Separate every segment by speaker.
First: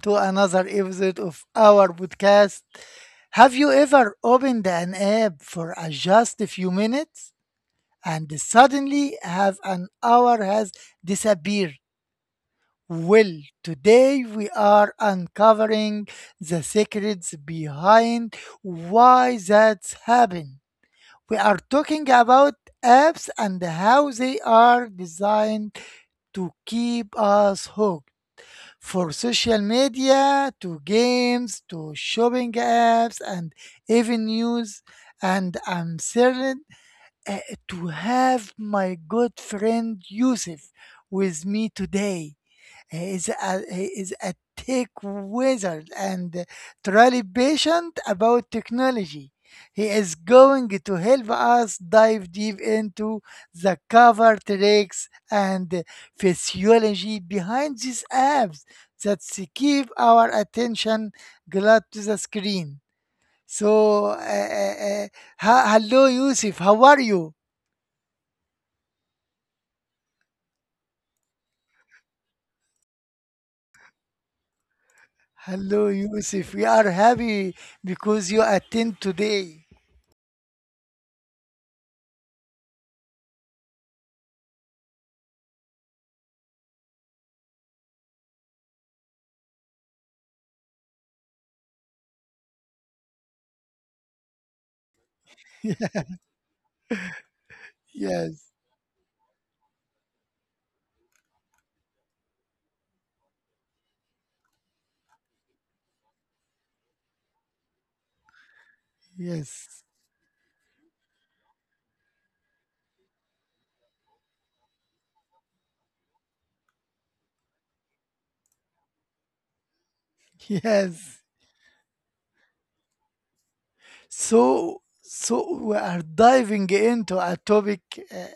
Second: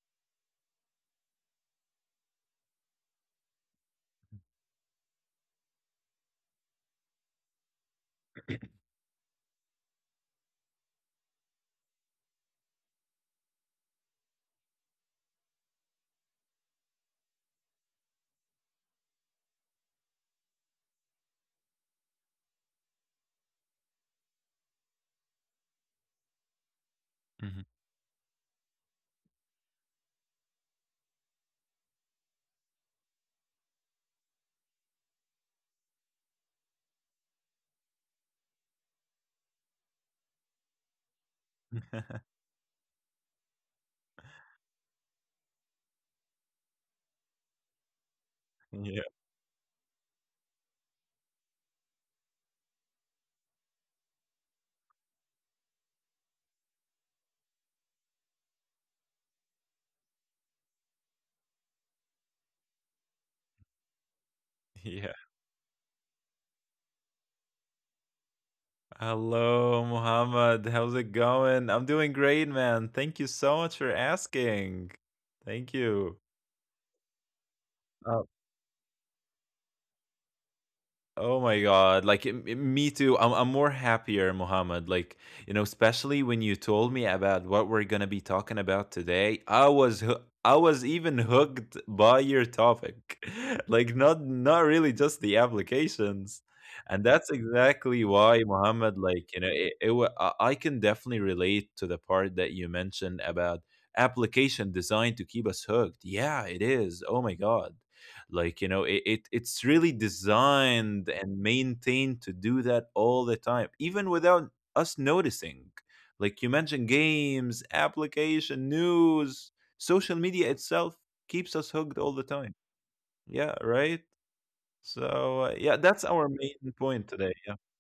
Speaker 1: to another episode of our podcast. Have you ever opened an app for a just a few minutes and suddenly have an hour has disappeared? Well, today we are uncovering the secrets behind why that's happened. We are talking about apps and how they are designed to keep
Speaker 2: Mhm.
Speaker 1: us hooked for social media to games to shopping apps and even news. And I'm certain uh, to have my good friend Yusuf with me today. He is a tech wizard and truly patient about
Speaker 2: Yeah,
Speaker 1: technology. He is going to help us dive deep into the cover tricks and physiology behind these apps that keep our attention glued to the screen. So, uh, uh,
Speaker 2: yeah.
Speaker 1: uh, Hello, Yusuf. How are you?
Speaker 2: Hello, Muhammad. How's it going? I'm doing great, man. Thank you so much for asking. Thank
Speaker 1: Hello,
Speaker 2: you.
Speaker 1: Yusuf. We are happy
Speaker 2: Uh,
Speaker 1: because you attend today.
Speaker 2: Oh my God. Me too. I'm more happier, Muhammad. Like, you know, especially when you told me about what we're going to be talking about today, I was even hooked by your topic. Like, not really just the applications. And that's exactly
Speaker 1: Yes.
Speaker 2: why, Muhammad, like, you know, I can definitely relate to the part that you mentioned about application designed to keep us hooked. Yeah, it is. Oh my God, like, you know, it,
Speaker 1: Yes.
Speaker 2: it's really designed and maintained to do that all the time, even without us noticing, like you mentioned: games, application, news, social media
Speaker 1: Yes.
Speaker 2: itself keeps us hooked all the time. Yeah, right.
Speaker 1: So so we are
Speaker 2: Yeah, that's
Speaker 1: diving
Speaker 2: our
Speaker 1: into
Speaker 2: main
Speaker 1: a
Speaker 2: point
Speaker 1: topic,
Speaker 2: today. Yeah,
Speaker 1: uh, uh,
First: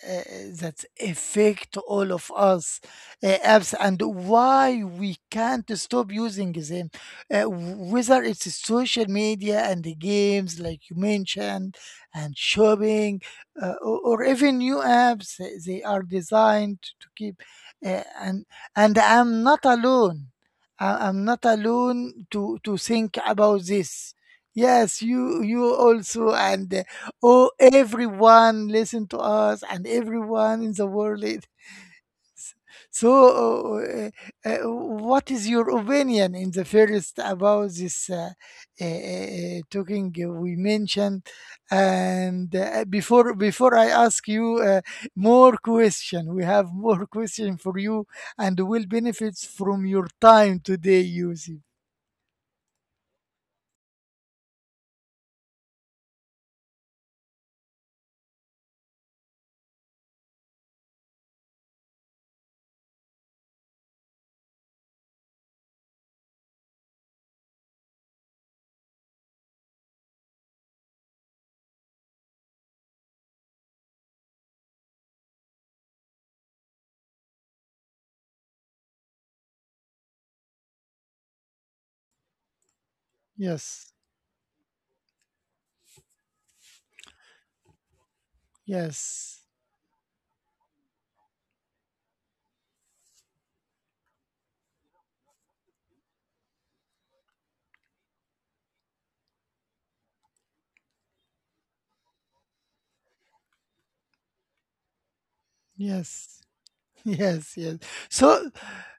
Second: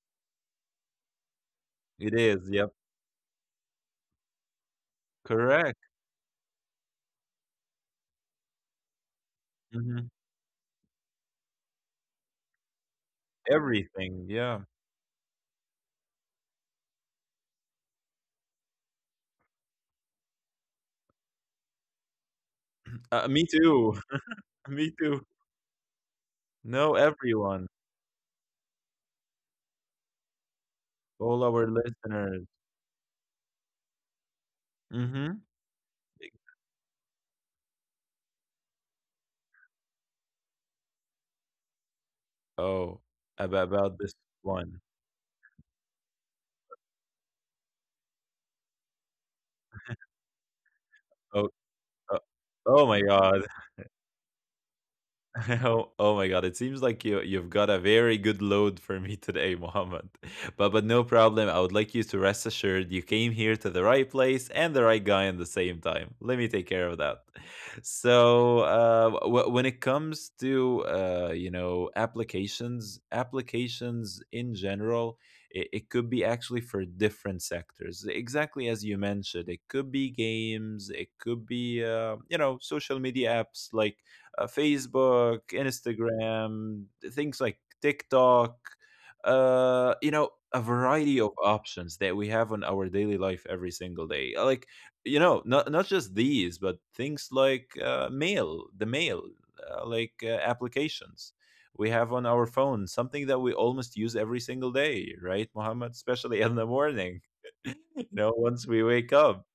Speaker 1: that affect all
Speaker 2: it
Speaker 1: of
Speaker 2: is, yep.
Speaker 1: us, apps and why we can't
Speaker 2: Correct.
Speaker 1: stop using them, whether it's social media and the
Speaker 2: Hmm
Speaker 1: games like you mentioned, and shopping, or
Speaker 2: everything,
Speaker 1: even
Speaker 2: yeah.
Speaker 1: new apps, they are designed to keep. Uh, and and i'm not alone. I'm not alone to think
Speaker 2: Me
Speaker 1: about
Speaker 2: too.
Speaker 1: this.
Speaker 2: Me
Speaker 1: Yes,
Speaker 2: too.
Speaker 1: you also, and
Speaker 2: No,
Speaker 1: oh,
Speaker 2: everyone,
Speaker 1: everyone listen to us and everyone in the world.
Speaker 2: all our listeners.
Speaker 1: So what is
Speaker 2: Hmm
Speaker 1: your opinion in the first about this, talking we mentioned? And
Speaker 2: Oh,
Speaker 1: before
Speaker 2: ab
Speaker 1: before I
Speaker 2: about
Speaker 1: ask
Speaker 2: this
Speaker 1: you,
Speaker 2: one.
Speaker 1: more question, we have more question for you and will benefits from your time today, Yusuf.
Speaker 2: Oh, uh, oh my god. Oh, oh my God! It seems like you've got a very good load for me today, Mohammed. But no problem. I would like you to rest assured you came here to the right place and the right guy at the same time. Let me take care of that. When it comes to you know, applications in general, it could be actually for different sectors. Exactly as you mentioned, it could be games. It could be you know, social media apps like
Speaker 1: Yes.
Speaker 2: Facebook, Instagram, things like TikTok,
Speaker 1: Yes.
Speaker 2: you know, a variety of options that we have on our daily life every single day. Like, you know, not just these, but things like the mail, applications we have on our phone, something that we almost use every single day, right, Mohammed? Especially in the
Speaker 1: Yes.
Speaker 2: morning, you
Speaker 1: Yes, yes.
Speaker 2: know, once we
Speaker 1: So,
Speaker 2: wake up.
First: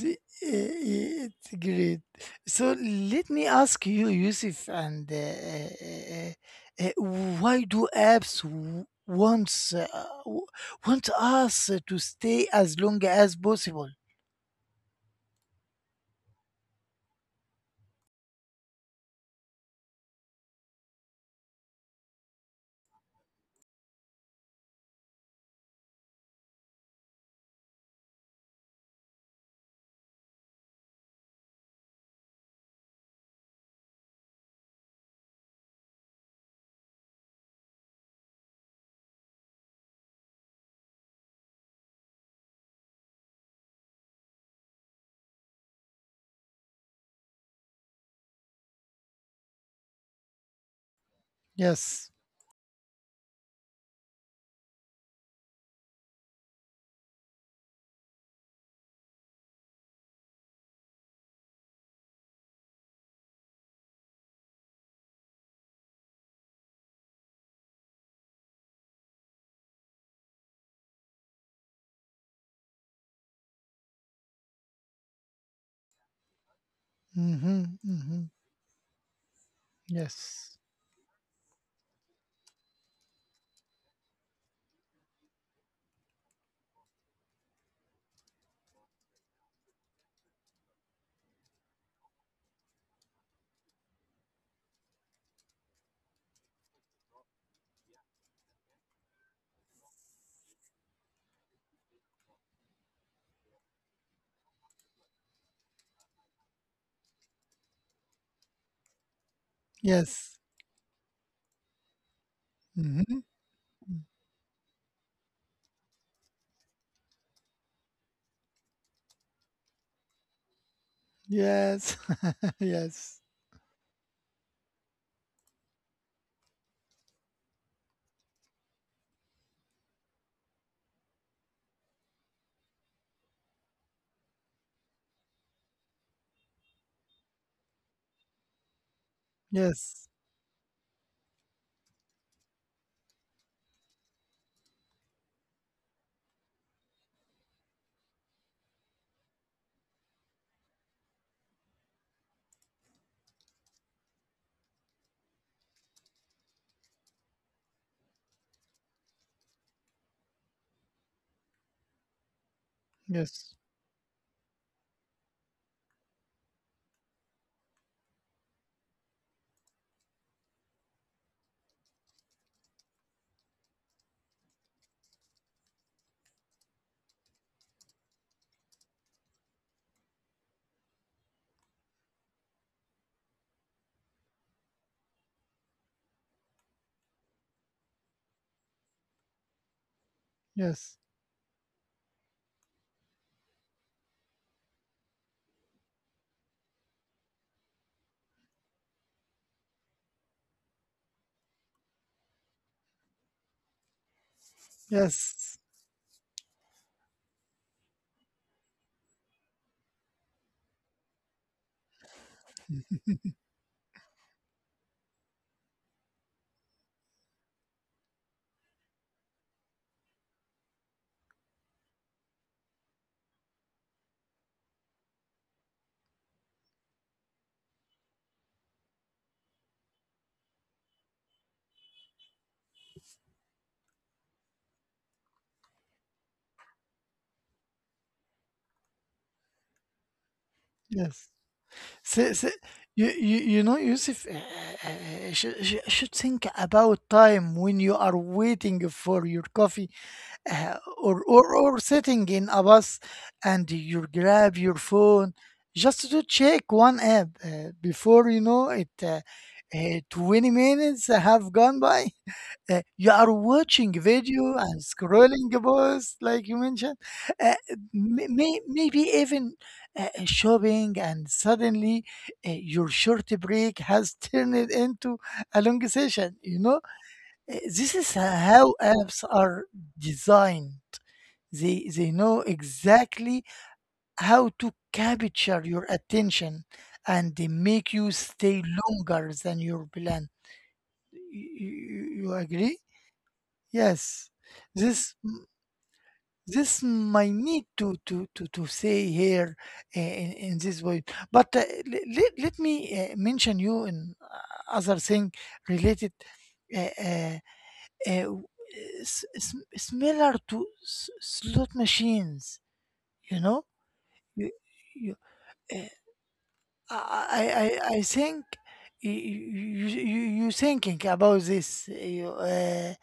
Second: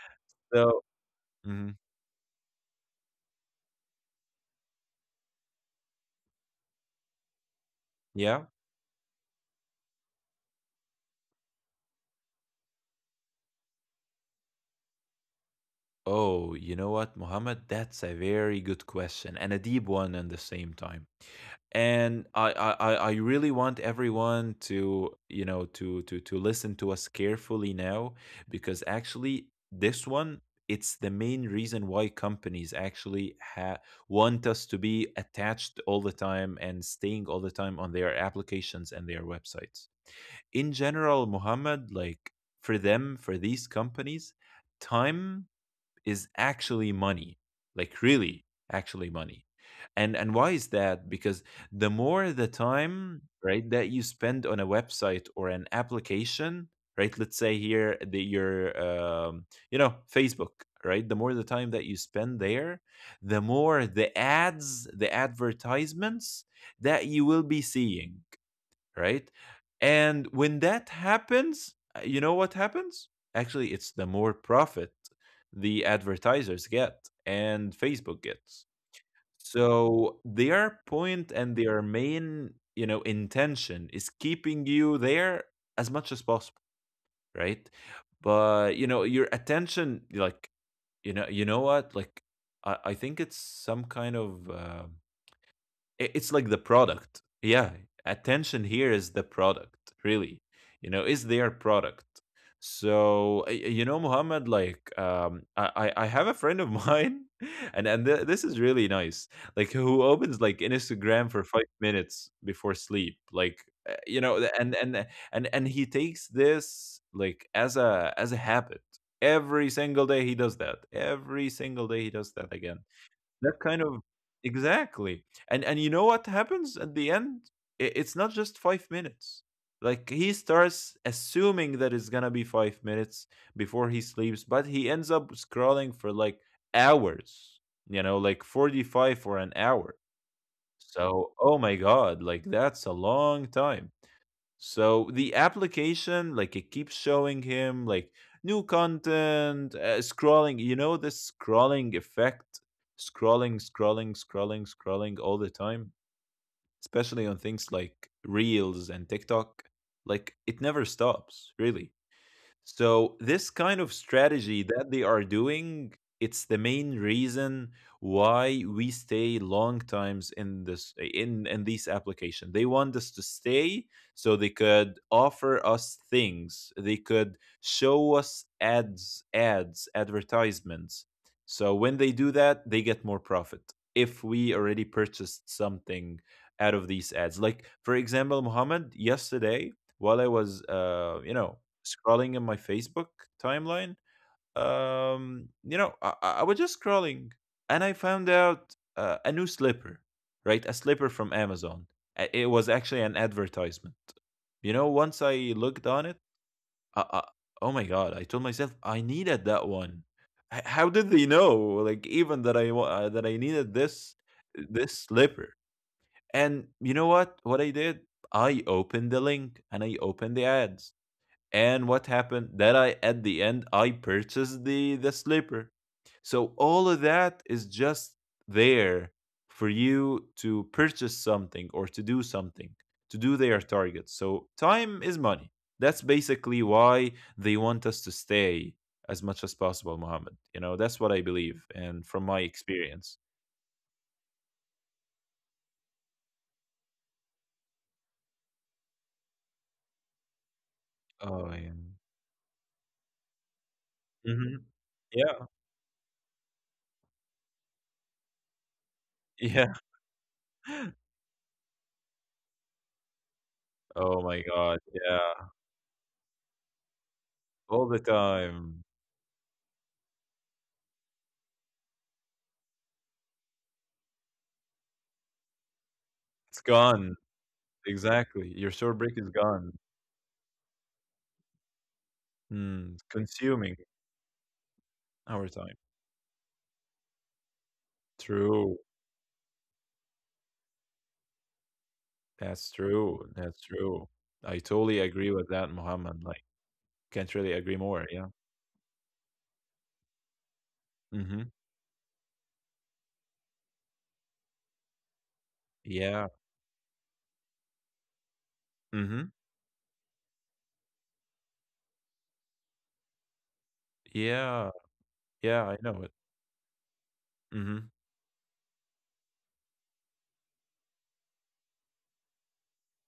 Speaker 1: the,
Speaker 2: So,
Speaker 1: it's
Speaker 2: mhm,
Speaker 1: great. So, let me ask you, Yusuf, and uh, uh, why do
Speaker 2: yeah.
Speaker 1: apps w- want us to stay as long as possible?
Speaker 2: Oh, you know what, Mohammed? That's a very good question and a deep one at the same time. And I really want everyone to, you know, to to listen to us carefully now, because actually this one, it's the main reason why companies want us to be attached all the time and staying all the time on their applications and their websites. In general, Mohammed, like, for them, for these companies, time is actually money, like really actually money. And why is that? Because the
Speaker 1: Yes.
Speaker 2: more the time, right, that you spend on a website or an application, right, let's say here the your you know, Facebook, right, the more the time that you spend there, the more the ads, the advertisements, that you will be seeing, right? And when that happens, you know what happens? Actually, it's the more profit the advertisers get
Speaker 1: Mm-hmm,
Speaker 2: and
Speaker 1: mm-hmm.
Speaker 2: Facebook gets. So
Speaker 1: Yes.
Speaker 2: their point and their main, you know, intention is keeping you there as much as possible, right? But you know, your attention, like, you know what? Like, I think it's some kind of. It's like the product. Yeah, attention here is the product, really. You know, is their product. So you know, Muhammad, like I have a friend of mine, this is really nice. Like, who
Speaker 1: Yes.
Speaker 2: opens like Instagram for 5 minutes before
Speaker 1: Mm-hmm.
Speaker 2: sleep, like, uh, you know, th- and and and he takes this like as a habit. Every single day he does that. Every single
Speaker 1: Yes.
Speaker 2: day he does that again,
Speaker 1: Yes.
Speaker 2: that kind of, exactly. And you know what happens at the end? It's not just 5 minutes. Like, he starts assuming that it's going to be 5 minutes before he sleeps, but he ends up scrolling for like hours. You know, like 45 for an hour.
Speaker 1: Yes.
Speaker 2: So, oh my god, like that's a long time. So the application, like, it keeps showing him like new content, scrolling, you know, this scrolling effect, scrolling all the time, especially on things like Reels and TikTok. Like, it never stops, really. So
Speaker 1: Yes.
Speaker 2: this kind of strategy that they are doing, it's the main reason why we stay long times in this in these application. They want us to stay so they could offer us things. They could show us ads, advertisements. So when they do that, they get more profit. If we already purchased something out of these ads, like for example, Muhammad yesterday while I was,
Speaker 1: Yes.
Speaker 2: you know, scrolling in my Facebook timeline. You know, I was just scrolling and I found out a new slipper, right? A slipper from Amazon. It was actually an advertisement. You know, once I
Speaker 1: Yes.
Speaker 2: looked on it, I, I, oh my God, I told myself I needed that one. How did they know, like, even that that I needed this slipper? And you know what? What I did, I opened the link and I opened the ads. And what happened? That I at the end I purchased the slipper. So all of that is just there for you to purchase something or to do something, to do their targets. So time is money. That's basically why they want us to stay as much as possible, Mohammed. You know, that's what I
Speaker 1: Yes.
Speaker 2: believe, and from
Speaker 1: So,
Speaker 2: my
Speaker 1: so
Speaker 2: experience.
Speaker 1: you know, Yusuf, should think about time when you are waiting for your coffee, uh, or,
Speaker 2: Oh
Speaker 1: or,
Speaker 2: yeah.
Speaker 1: or sitting in a bus, and you grab
Speaker 2: Hmm.
Speaker 1: your phone
Speaker 2: Yeah.
Speaker 1: just to check one app. Before you know it,
Speaker 2: Yeah.
Speaker 1: 20 minutes have gone by. You are watching
Speaker 2: Oh my
Speaker 1: video
Speaker 2: God.
Speaker 1: and
Speaker 2: Yeah.
Speaker 1: scrolling posts, like you mentioned, uh,
Speaker 2: All the time.
Speaker 1: maybe even shopping, and suddenly your short break has turned into a long session.
Speaker 2: It's
Speaker 1: You know.
Speaker 2: gone.
Speaker 1: This is
Speaker 2: Exactly,
Speaker 1: how
Speaker 2: your short break
Speaker 1: apps
Speaker 2: is
Speaker 1: are
Speaker 2: gone.
Speaker 1: designed. They know
Speaker 2: Mm,
Speaker 1: exactly
Speaker 2: consuming
Speaker 1: how to
Speaker 2: our
Speaker 1: capture
Speaker 2: time.
Speaker 1: your attention, and they make you stay
Speaker 2: True.
Speaker 1: longer than your plan. You
Speaker 2: That's
Speaker 1: agree?
Speaker 2: true. That's true.
Speaker 1: Yes,
Speaker 2: I totally
Speaker 1: this
Speaker 2: agree with that, Muhammad. Like,
Speaker 1: this might
Speaker 2: can't really
Speaker 1: need
Speaker 2: agree
Speaker 1: to
Speaker 2: more. Yeah.
Speaker 1: to to to say here, in this way.
Speaker 2: Mm-hmm.
Speaker 1: But let me mention you in other thing related,
Speaker 2: Yeah.
Speaker 1: uh, uh,
Speaker 2: Mm-hmm.
Speaker 1: similar to slot machines. You know, you
Speaker 2: Yeah.
Speaker 1: you.
Speaker 2: Yeah, I
Speaker 1: uh,
Speaker 2: know it.
Speaker 1: I,
Speaker 2: Mm-hmm.
Speaker 1: I, I think you thinking about this. you, uh,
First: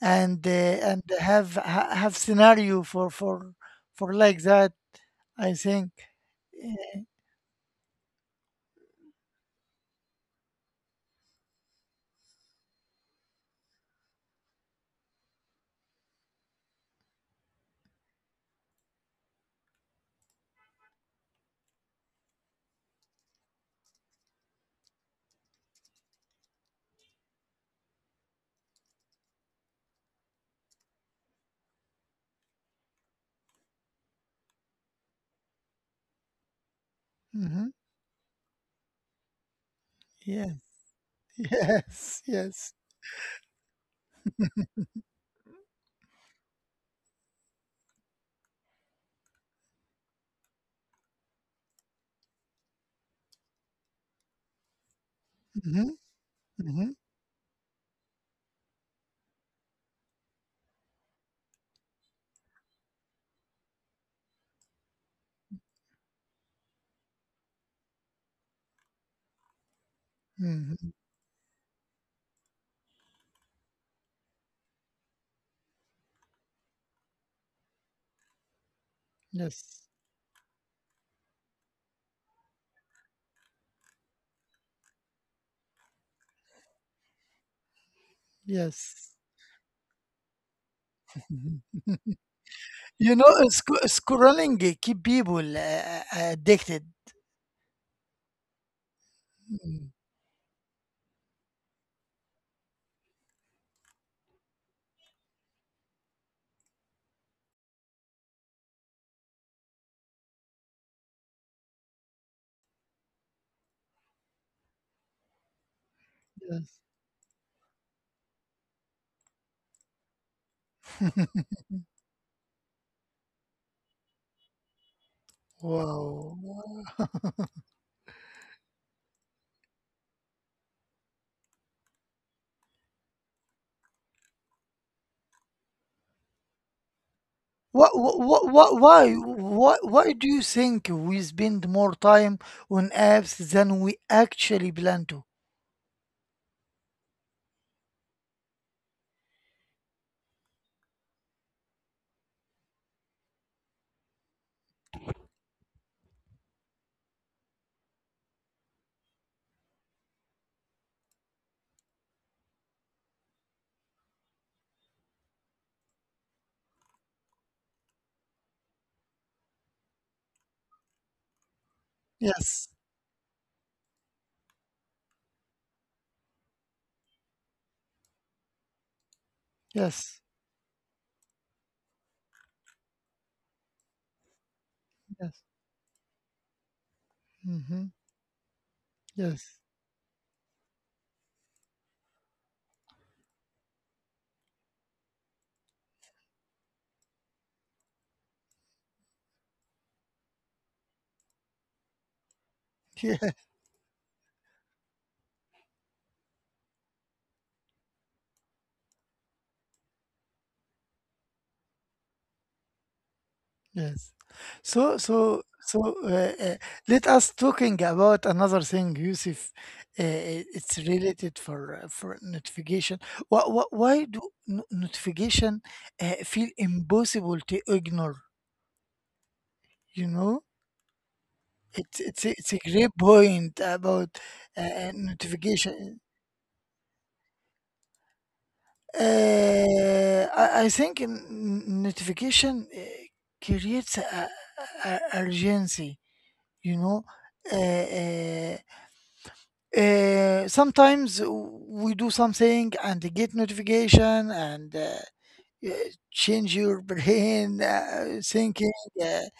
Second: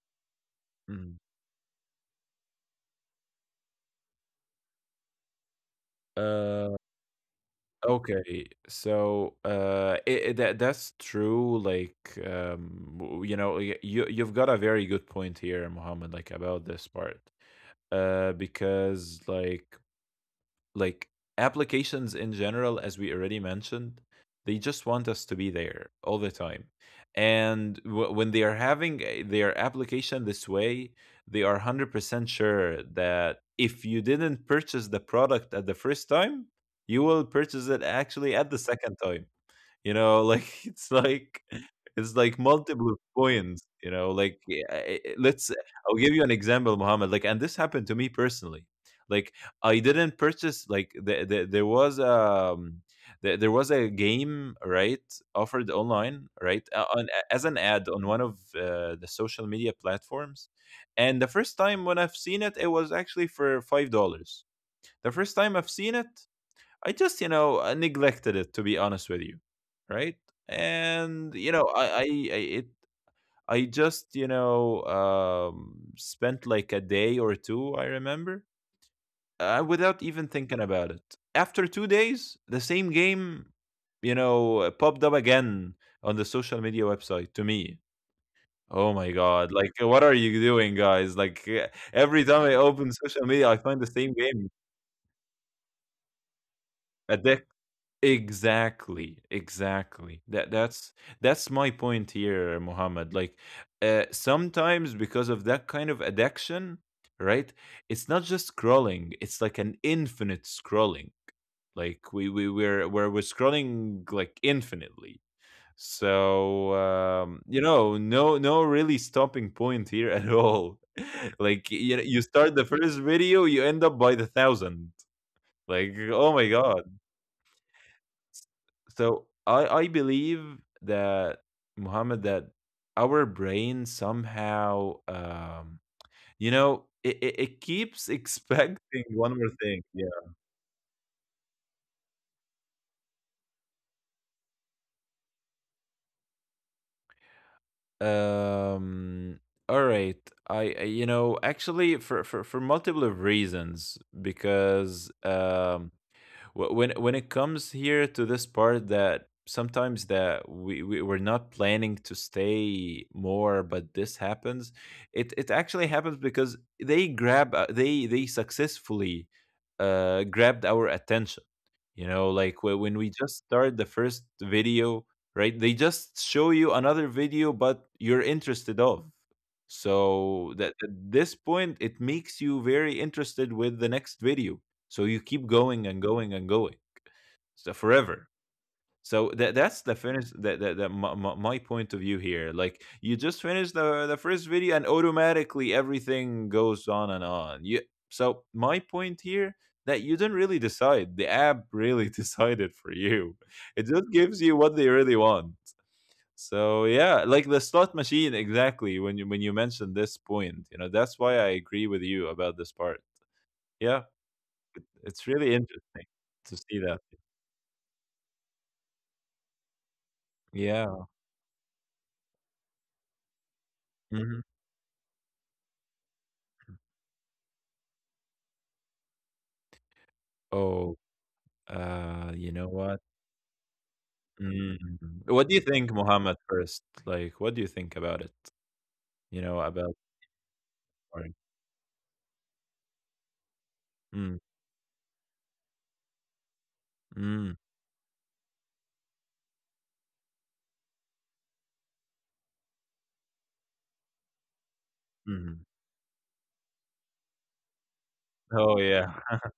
Speaker 1: and uh, and
Speaker 2: Mm.
Speaker 1: have have scenario for like that, I think.
Speaker 2: Uh,
Speaker 1: Yeah.
Speaker 2: okay. So, that that's true. Like, you know, you you've got a very good point here, Muhammad. Like, about this part. Because like applications in general, as we already mentioned, they just want us to be there all the time. And when they are their application this way, they are 100% sure that if you didn't purchase the product at the first time, you will purchase
Speaker 1: Mm-hmm.
Speaker 2: it actually at the second time. You know, like
Speaker 1: Yes.
Speaker 2: it's like
Speaker 1: Yes. Yes.
Speaker 2: multiple points, you know, like, yeah, let's I'll give you an example, Mohammed. Like, and this happened to me personally. Like, I didn't purchase like there was there was a game, right, offered
Speaker 1: Mm-hmm.
Speaker 2: online, right,
Speaker 1: Mm-hmm.
Speaker 2: as an ad on one of the social media platforms. And the first time when I've seen it, it was actually for $5. The first time I've seen it, I just, you know, I neglected it to be honest with you, right?
Speaker 1: Mm-hmm.
Speaker 2: And you know, I just, you know, spent like a day or two, I remember, without
Speaker 1: Yes.
Speaker 2: even thinking about it. After 2 days, the same game, you know, popped up again on the social media website to me. Oh my
Speaker 1: Yes.
Speaker 2: god! Like, what are you doing, guys? Like, every time I open social media, I find the same game.
Speaker 1: Scrolling keep people addicted.
Speaker 2: A deck. Exactly,
Speaker 1: Mm.
Speaker 2: exactly. That's my point here, Muhammad. Like, sometimes because of that kind of addiction, right? It's not just scrolling, it's like an infinite scrolling. Like we're scrolling like infinitely. So
Speaker 1: Yes.
Speaker 2: you know, no really stopping point here at all. Like, you start the first video, you end up by the thousand. Like, oh my
Speaker 1: Wow.
Speaker 2: god. So I believe that, Muhammad, that our brain somehow, you know, it
Speaker 1: What,
Speaker 2: keeps
Speaker 1: what,
Speaker 2: expecting one more thing. Yeah.
Speaker 1: why do you think we spend more time on apps than we actually plan to?
Speaker 2: um all right. I You know, actually, for for multiple of reasons, because when it comes here to this part that sometimes that we're not planning to stay more, but this happens. It actually happens because they grab, they successfully grabbed our attention. You know, like,
Speaker 1: Yes,
Speaker 2: when we just start the first video, right? They just show you another video, but you're interested of.
Speaker 1: yes,
Speaker 2: So that at this point, it makes you very interested with the next video. So you keep
Speaker 1: yes.
Speaker 2: going and going and going, so
Speaker 1: Hmm.
Speaker 2: forever. So that
Speaker 1: Yes.
Speaker 2: that's the finish that my, my point of view here. Like, you just finish the first video and automatically everything goes on and on. You so my point here that you didn't really decide. The app really decided for you.
Speaker 1: Yeah.
Speaker 2: It just gives you what they really want. So yeah, like the slot machine exactly when you mentioned this point, you know, that's why I agree with you about this part. Yeah,
Speaker 1: Yes. So,
Speaker 2: it's really
Speaker 1: so,
Speaker 2: interesting
Speaker 1: so, uh,
Speaker 2: to
Speaker 1: uh,
Speaker 2: see that.
Speaker 1: let us talking about another thing, Yusuf. It's
Speaker 2: Yeah.
Speaker 1: related for notification. Why do
Speaker 2: Mhm.
Speaker 1: notification feel impossible to ignore? You know.
Speaker 2: Oh,
Speaker 1: It's it's
Speaker 2: you
Speaker 1: a-
Speaker 2: know
Speaker 1: it's a
Speaker 2: what?
Speaker 1: great point about
Speaker 2: Mm. What do you think,
Speaker 1: notification.
Speaker 2: Muhammad, first? Like, what do you think about it? You know, about
Speaker 1: I think
Speaker 2: porn?
Speaker 1: notification creates
Speaker 2: Mm,
Speaker 1: urgency. You know,
Speaker 2: mm,
Speaker 1: uh, sometimes we do something and get notification, and
Speaker 2: mhm.
Speaker 1: uh, change your brain
Speaker 2: Oh,
Speaker 1: thinking.
Speaker 2: yeah.
Speaker 1: uh,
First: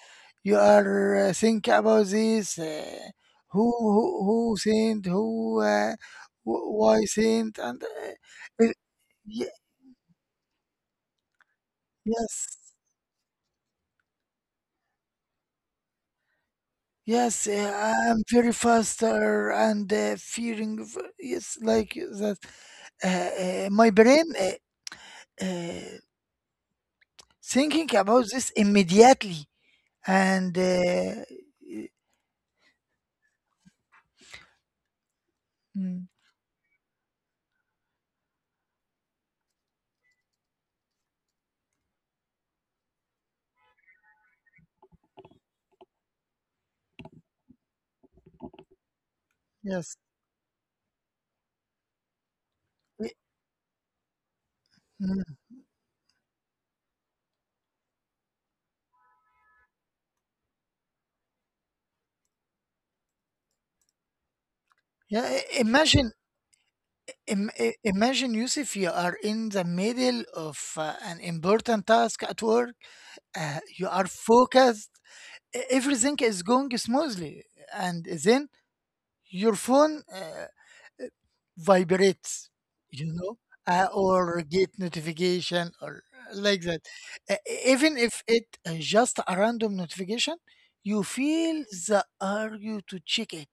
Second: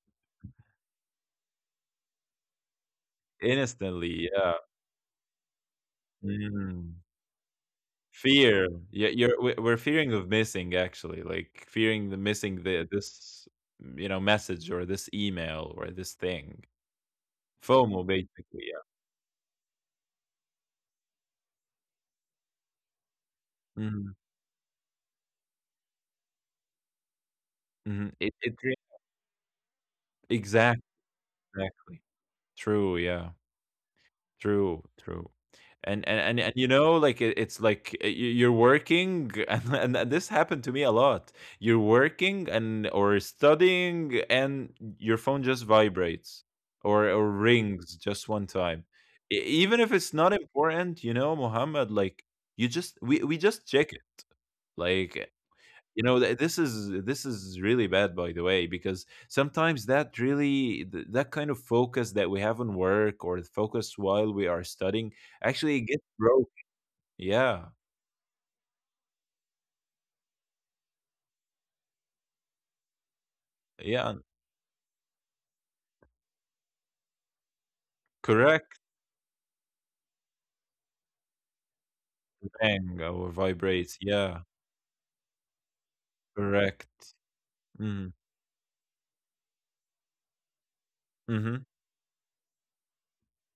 Speaker 1: you are think about this. uh, who who
Speaker 2: Instantly, yeah.
Speaker 1: who sent who,
Speaker 2: Mm.
Speaker 1: why sent, and
Speaker 2: Fear.
Speaker 1: it-
Speaker 2: Yeah, you're
Speaker 1: ye-
Speaker 2: we- we're fearing of missing actually, like fearing the
Speaker 1: yes
Speaker 2: missing you know, message or this email or this thing.
Speaker 1: yes.
Speaker 2: FOMO
Speaker 1: I'm very
Speaker 2: basically, yeah.
Speaker 1: faster and fearing, yes like that. Uh, My
Speaker 2: Hmm.
Speaker 1: brain uh, thinking
Speaker 2: Hmm.
Speaker 1: about this immediately and
Speaker 2: Exactly, exactly. True, yeah. True, true.
Speaker 1: Mm.
Speaker 2: And, you know, like, it's like, you you're working and this happened to me a lot. You're working and or studying, and your phone just vibrates or rings just one time. E even if
Speaker 1: Yes.
Speaker 2: it's not important, you know, Muhammad. Like, you just we just check it. Like,
Speaker 1: Mm.
Speaker 2: you know, th this is really bad, by the way, because sometimes that really th that kind of focus that we have on work or the focus while we are studying
Speaker 1: Yeah.
Speaker 2: actually gets
Speaker 1: Imagine.
Speaker 2: broke. Yeah,
Speaker 1: Imagine, Yusuf, you are in the middle of an important task at work. You are
Speaker 2: yeah,
Speaker 1: focused. Everything is going smoothly. And then
Speaker 2: correct.
Speaker 1: your phone vibrates,
Speaker 2: Bang
Speaker 1: you
Speaker 2: or
Speaker 1: know,
Speaker 2: vibrates. Yeah,
Speaker 1: or get notification, or like that.
Speaker 2: correct.
Speaker 1: Uh, Even
Speaker 2: Mm.
Speaker 1: if it just a random notification, you
Speaker 2: Hmm.
Speaker 1: feel the urge to check it.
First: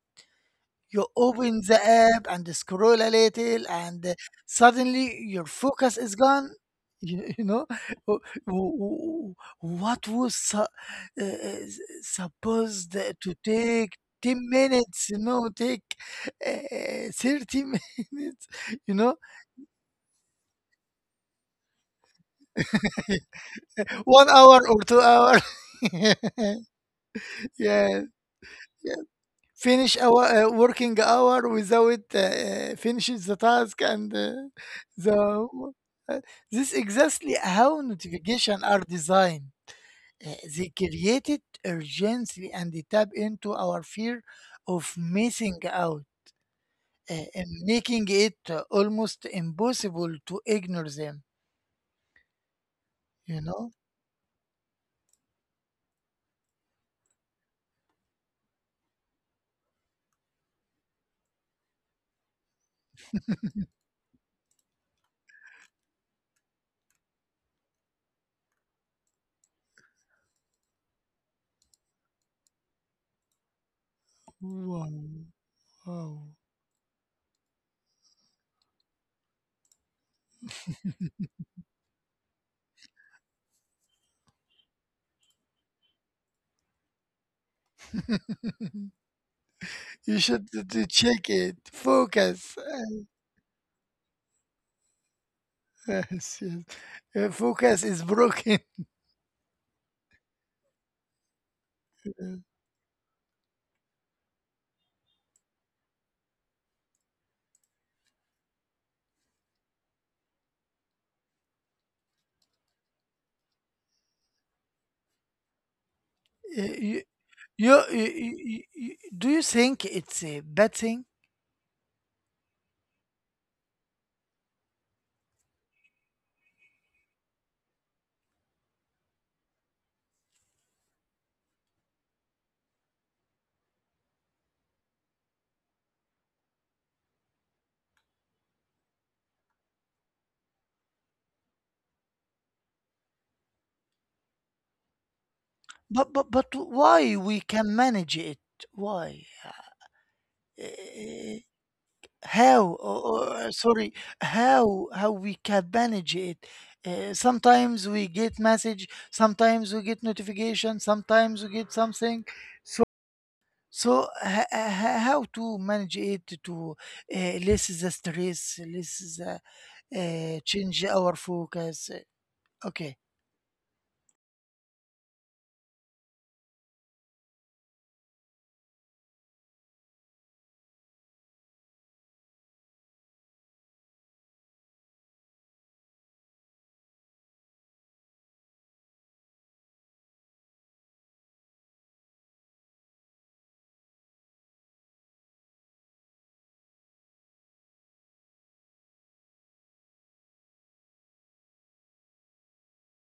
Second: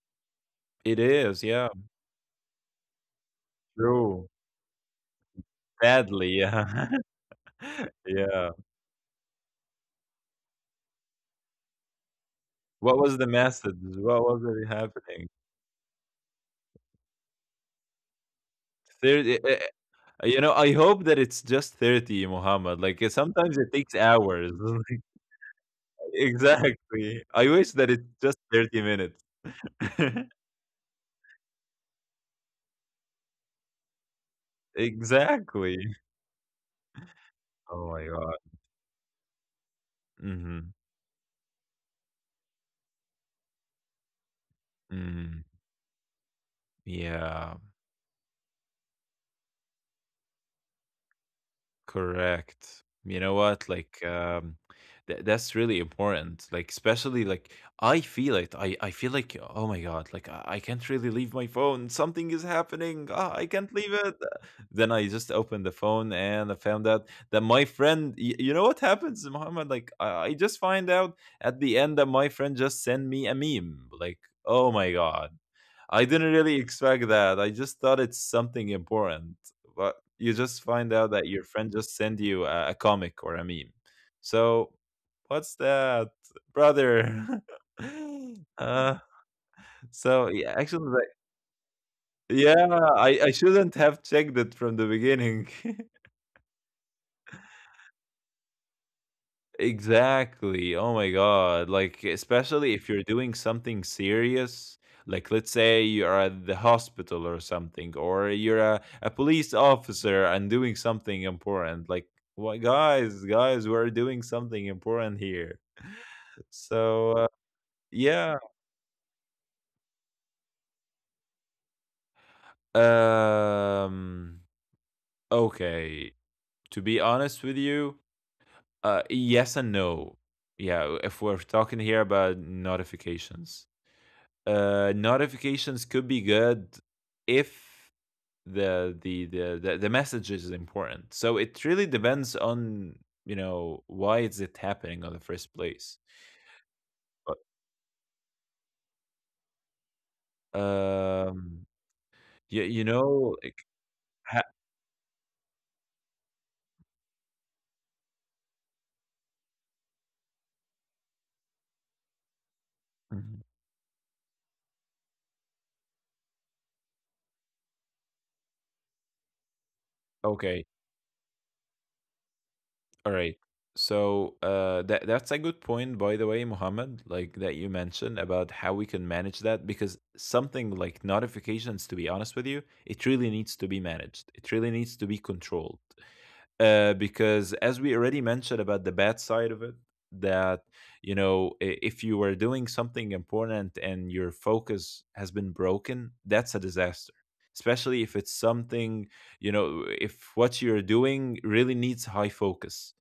Speaker 2: It
Speaker 1: You
Speaker 2: is.
Speaker 1: open
Speaker 2: Yeah,
Speaker 1: the app and scroll a little, and
Speaker 2: true.
Speaker 1: suddenly your focus is
Speaker 2: Badly.
Speaker 1: gone.
Speaker 2: Yeah,
Speaker 1: You, you know, Wh-
Speaker 2: yeah.
Speaker 1: wh- what was uh, supposed
Speaker 2: What was the
Speaker 1: to
Speaker 2: message?
Speaker 1: take
Speaker 2: What
Speaker 1: 10
Speaker 2: was it
Speaker 1: minutes, you
Speaker 2: happening?
Speaker 1: know, take 30 minutes, you know,
Speaker 2: 30, you know, I hope that it's just 30, Muhammad. Like sometimes it takes
Speaker 1: one
Speaker 2: hours.
Speaker 1: hour or two hours.
Speaker 2: Exactly. I wish that
Speaker 1: Yeah.
Speaker 2: it's just 30 minutes.
Speaker 1: Finish our working hour without finishes the task and the
Speaker 2: Exactly.
Speaker 1: uh, this exactly how
Speaker 2: Oh my god.
Speaker 1: notification are designed. They
Speaker 2: Mhm.
Speaker 1: created urgency and they tap into our fear of
Speaker 2: Mm.
Speaker 1: missing out, and
Speaker 2: Yeah.
Speaker 1: making it almost impossible to ignore them.
Speaker 2: Correct. You know
Speaker 1: You
Speaker 2: what?
Speaker 1: know.
Speaker 2: Like, tha that's really important. Like, especially like I feel it. I feel like, oh my God, like I can't really leave my phone. Something is happening. Ah, I can't leave it. Then I just opened the phone and I found out that my friend. You know what happens, Muhammad? Like, I just find out at the end that my friend just sent me a meme. Like, oh
Speaker 1: Wow,
Speaker 2: my God,
Speaker 1: wow.
Speaker 2: I didn't really expect that. I just thought it's something important. You just find out that your friend just sent you a comic or a meme. So, what's that, brother? uh,
Speaker 1: You
Speaker 2: so
Speaker 1: should
Speaker 2: yeah,
Speaker 1: to
Speaker 2: actually, like,
Speaker 1: check it focus.
Speaker 2: yeah, I shouldn't have checked it from the beginning.
Speaker 1: Yes, yes. Focus is broken.
Speaker 2: Exactly. Oh my God. Like, especially if you're doing something serious, like let's say you're at the hospital or something, or you're a police officer and doing something important. Like, what, guys, guys, we're doing something important here.
Speaker 1: Uh, You,
Speaker 2: So, yeah.
Speaker 1: do you think it's a bad thing?
Speaker 2: Um, okay. To be honest with you, yes and no. Yeah, if we're talking here about notifications. Notifications could be good if the message is important. So it really depends on, you know, why is it happening on the first place.
Speaker 1: But why we
Speaker 2: But
Speaker 1: can manage it? Why? Uh,
Speaker 2: um,
Speaker 1: how?
Speaker 2: you know, like,
Speaker 1: Sorry,
Speaker 2: ha-
Speaker 1: how we can manage it? Sometimes we get message, sometimes we get notification, sometimes we get something. So
Speaker 2: mhm.
Speaker 1: so how to manage it, to less the stress, less the,
Speaker 2: Okay,
Speaker 1: change our focus. Okay.
Speaker 2: all right. So that that's a good point, by the way, Mohammed. Like that you mentioned about how we can manage that, because something like notifications, to be honest with you, it really needs to be managed. It really needs to be controlled, because as we already mentioned about the bad side of it, that, you know, I- if you were doing something important and your focus has been broken, that's a disaster, especially if it's something, you know, if what you're doing really needs high focus.